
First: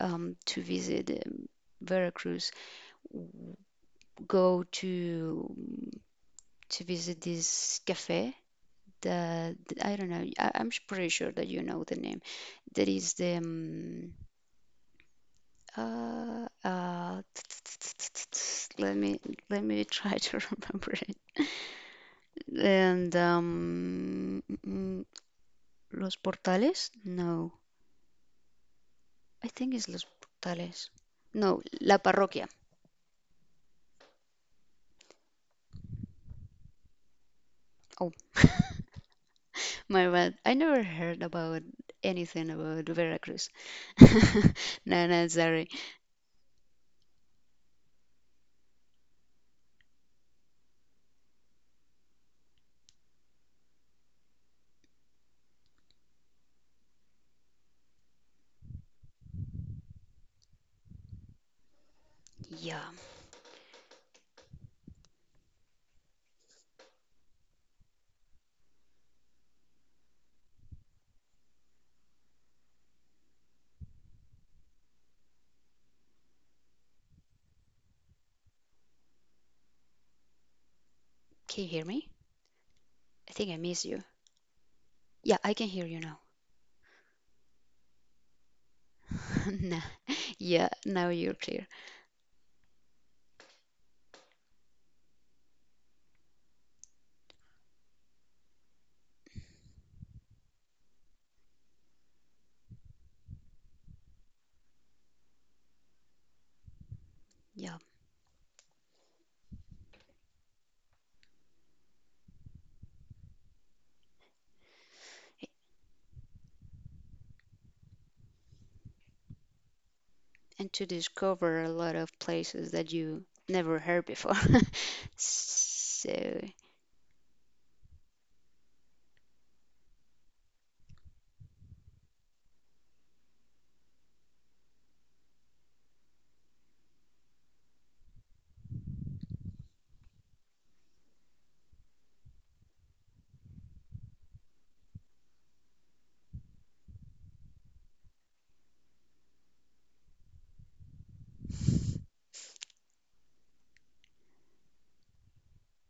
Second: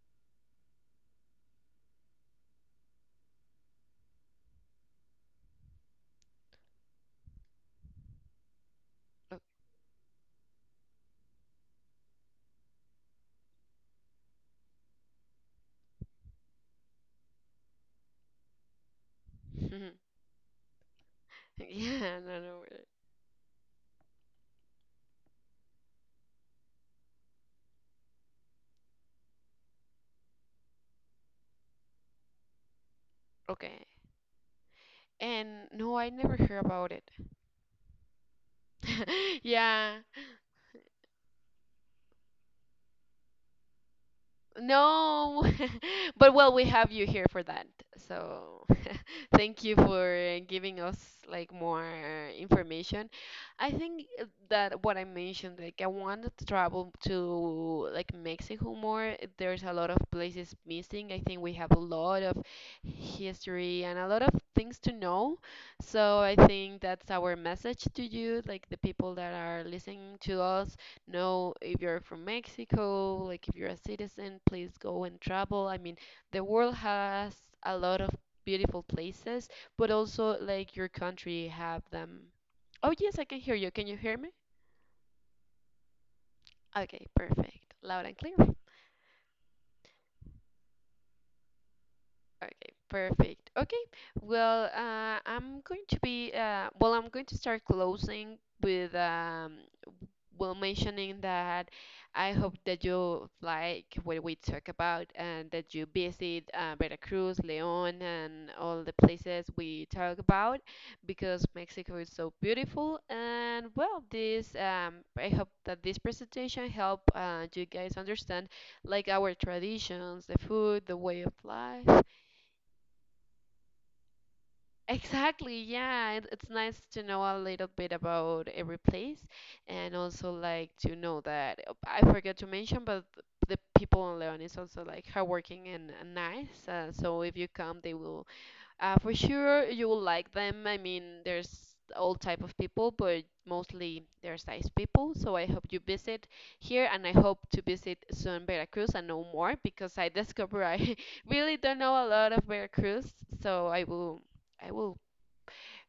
S2: to visit Veracruz go to visit this cafe.
S1: look.
S2: I don't know. I'm s- pretty sure that you know the name. That is the uh, uh, let me let me try to remember it.
S1: Yeah, no, no. Wait.
S2: And Los Portales? No, I think it's Los Portales. No, La Parroquia.
S1: Okay. And no, I never heard about it.
S2: Oh,
S1: Yeah.
S2: my bad. I never heard about anything about Veracruz. No, no,
S1: No.
S2: sorry.
S1: But well, we have you here for that. So, Thank you for giving us like more information. I think that what I mentioned, like I wanted to travel to like Mexico more. There's a lot of places missing. I think we have a lot of
S2: Yeah.
S1: history and a lot of things to know. So I think that's our message to you, like the people that are listening to us. Know if you're from Mexico, like if you're a citizen, please go and travel. I mean, the world has a lot of beautiful places, but also like your country
S2: Can you
S1: have
S2: hear me?
S1: them. Oh yes, I
S2: I
S1: can
S2: think
S1: hear
S2: I
S1: you.
S2: miss
S1: Can you
S2: you.
S1: hear me?
S2: Yeah, I can hear you now.
S1: Okay, perfect. Loud and clear.
S2: Nah. Yeah, now you're clear.
S1: Okay, perfect. Okay, well, I'm going to be, I'm going to start closing with, well, mentioning that I hope that you like what we talk about and that you visit Veracruz,
S2: Yeah.
S1: León, and all the places we talk about because Mexico is so beautiful. And well, I hope that this presentation help you guys understand like our traditions, the
S2: And
S1: food,
S2: to
S1: the way of
S2: discover a lot
S1: life.
S2: of places that you never heard before.
S1: Exactly,
S2: So,
S1: yeah. It's nice to know a little bit about every place, and also like to know that oh, I forgot to mention, but the people in Leon is also like hardworking and nice. So if you come, they will for sure you will like them. I mean, there's all type of people, but mostly there's nice people. So I hope you visit here and I hope to visit soon Veracruz and know more because I discover I really don't know a lot of Veracruz. So I will. I will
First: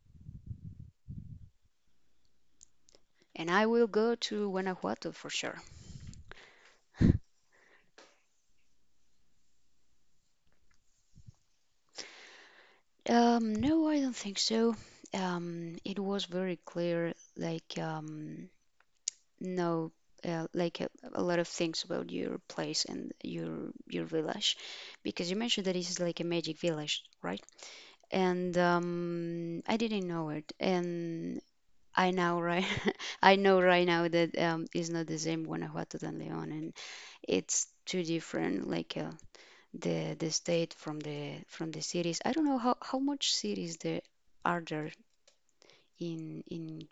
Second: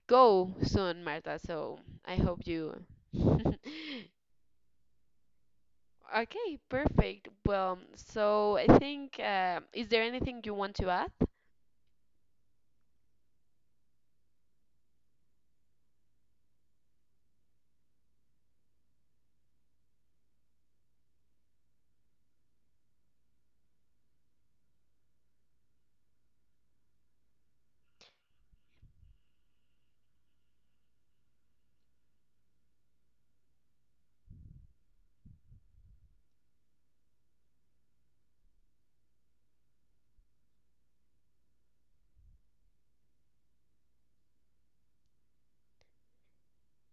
S1: go soon, Marta. So I hope you.
S2: and I will go to Guanajuato for sure.
S1: Okay, perfect. Well, so I think, is there anything you want to add?
S2: No, I don't think so. It was very clear, like, no, like a lot of things about your place and your village, because you mentioned that it's like a magic village, right? And I didn't know it. And I now right, I know right now that it's not the same Guanajuato than León, and it's too different. Like the state from the cities. I don't know how much cities there are there in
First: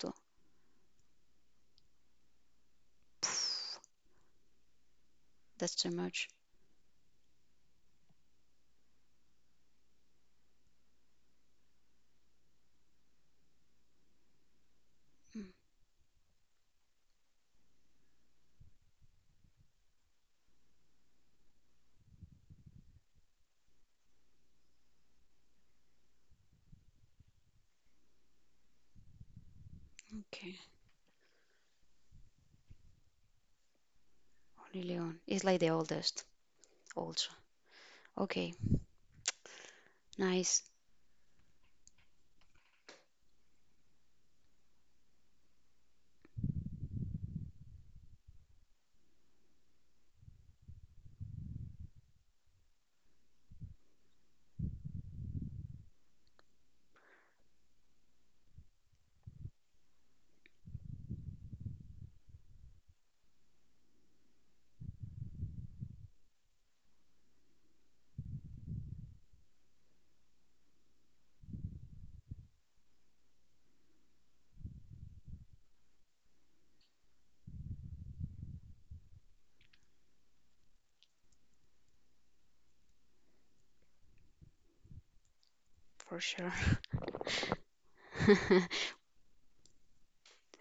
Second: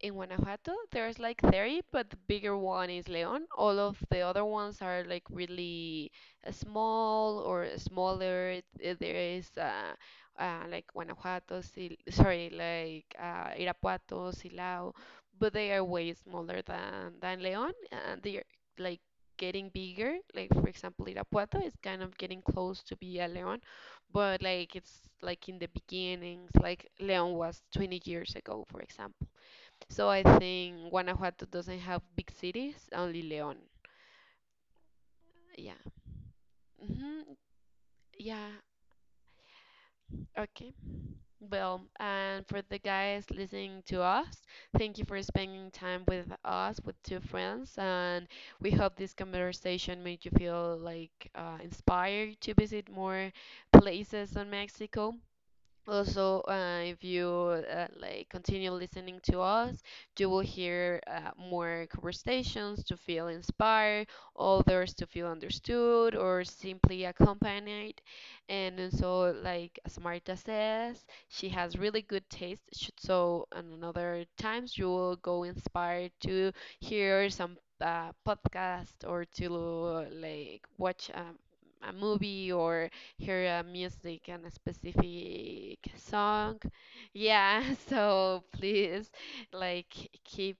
S1: In Guanajuato, there's like 30, but the bigger one is León. All
S2: Pff,
S1: of the other ones are like
S2: that's too
S1: really
S2: much.
S1: small or smaller. There is like like Irapuato, Silao, but
S2: Mm,
S1: they are way smaller than León, and they're like getting bigger. Like for example, Irapuato is kind of getting close to be a León, but like it's like in the beginnings, like León was 20 years ago, for example. So I
S2: okay,
S1: think Guanajuato doesn't have big cities, only León.
S2: only León. It's like the
S1: Yeah.
S2: oldest
S1: Hmm.
S2: also.
S1: Yeah.
S2: Okay, nice
S1: Okay. Well, and for the guys listening to us, thank you for spending time with us, with two friends, and we hope this conversation made you feel like inspired to visit more places in Mexico. Also, if you like continue listening to us, you will hear more conversations to feel inspired, others to feel understood, or simply accompanied. And so, like as Marta says, she has really good taste. So, on another times you will go inspired to hear some podcast or to like watch a movie or hear music and a specific
S2: for sure.
S1: song. Yeah, so please like keep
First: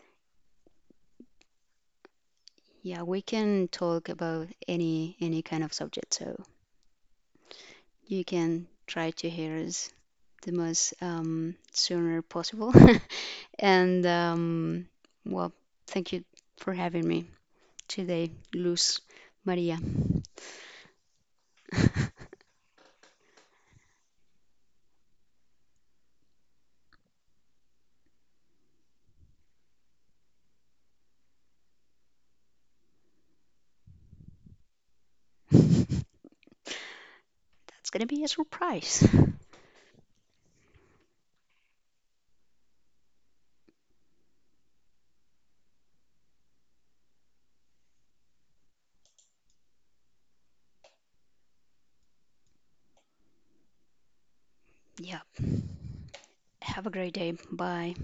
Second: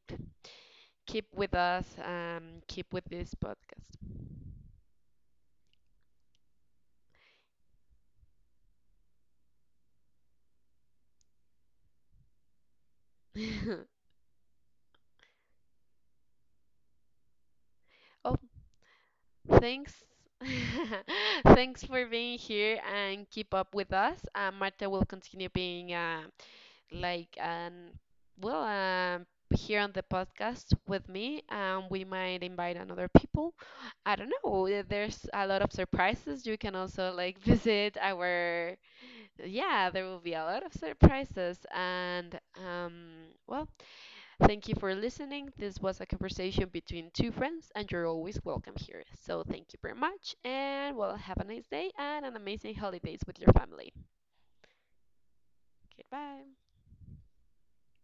S1: keep with us, keep
S2: Yeah,
S1: with
S2: we
S1: this
S2: can
S1: podcast.
S2: talk about any kind of subject, so you can try to hear us the most sooner possible. And well, thank you for having me today,
S1: Oh,
S2: Luz Maria.
S1: thanks. Thanks for being here and keep up with us. Marta will continue being like and well here on the podcast with me, we might invite another people. I don't know, there's a lot of surprises. You can also like
S2: That's
S1: visit
S2: gonna be a
S1: our.
S2: surprise.
S1: Yeah, there will be a lot of surprises and, um well thank you for listening. This was a conversation between two friends and you're always welcome here, so thank you very much and well, have a nice day and an amazing holidays with your family.
S2: Yeah,
S1: Goodbye.
S2: have a great day. Bye.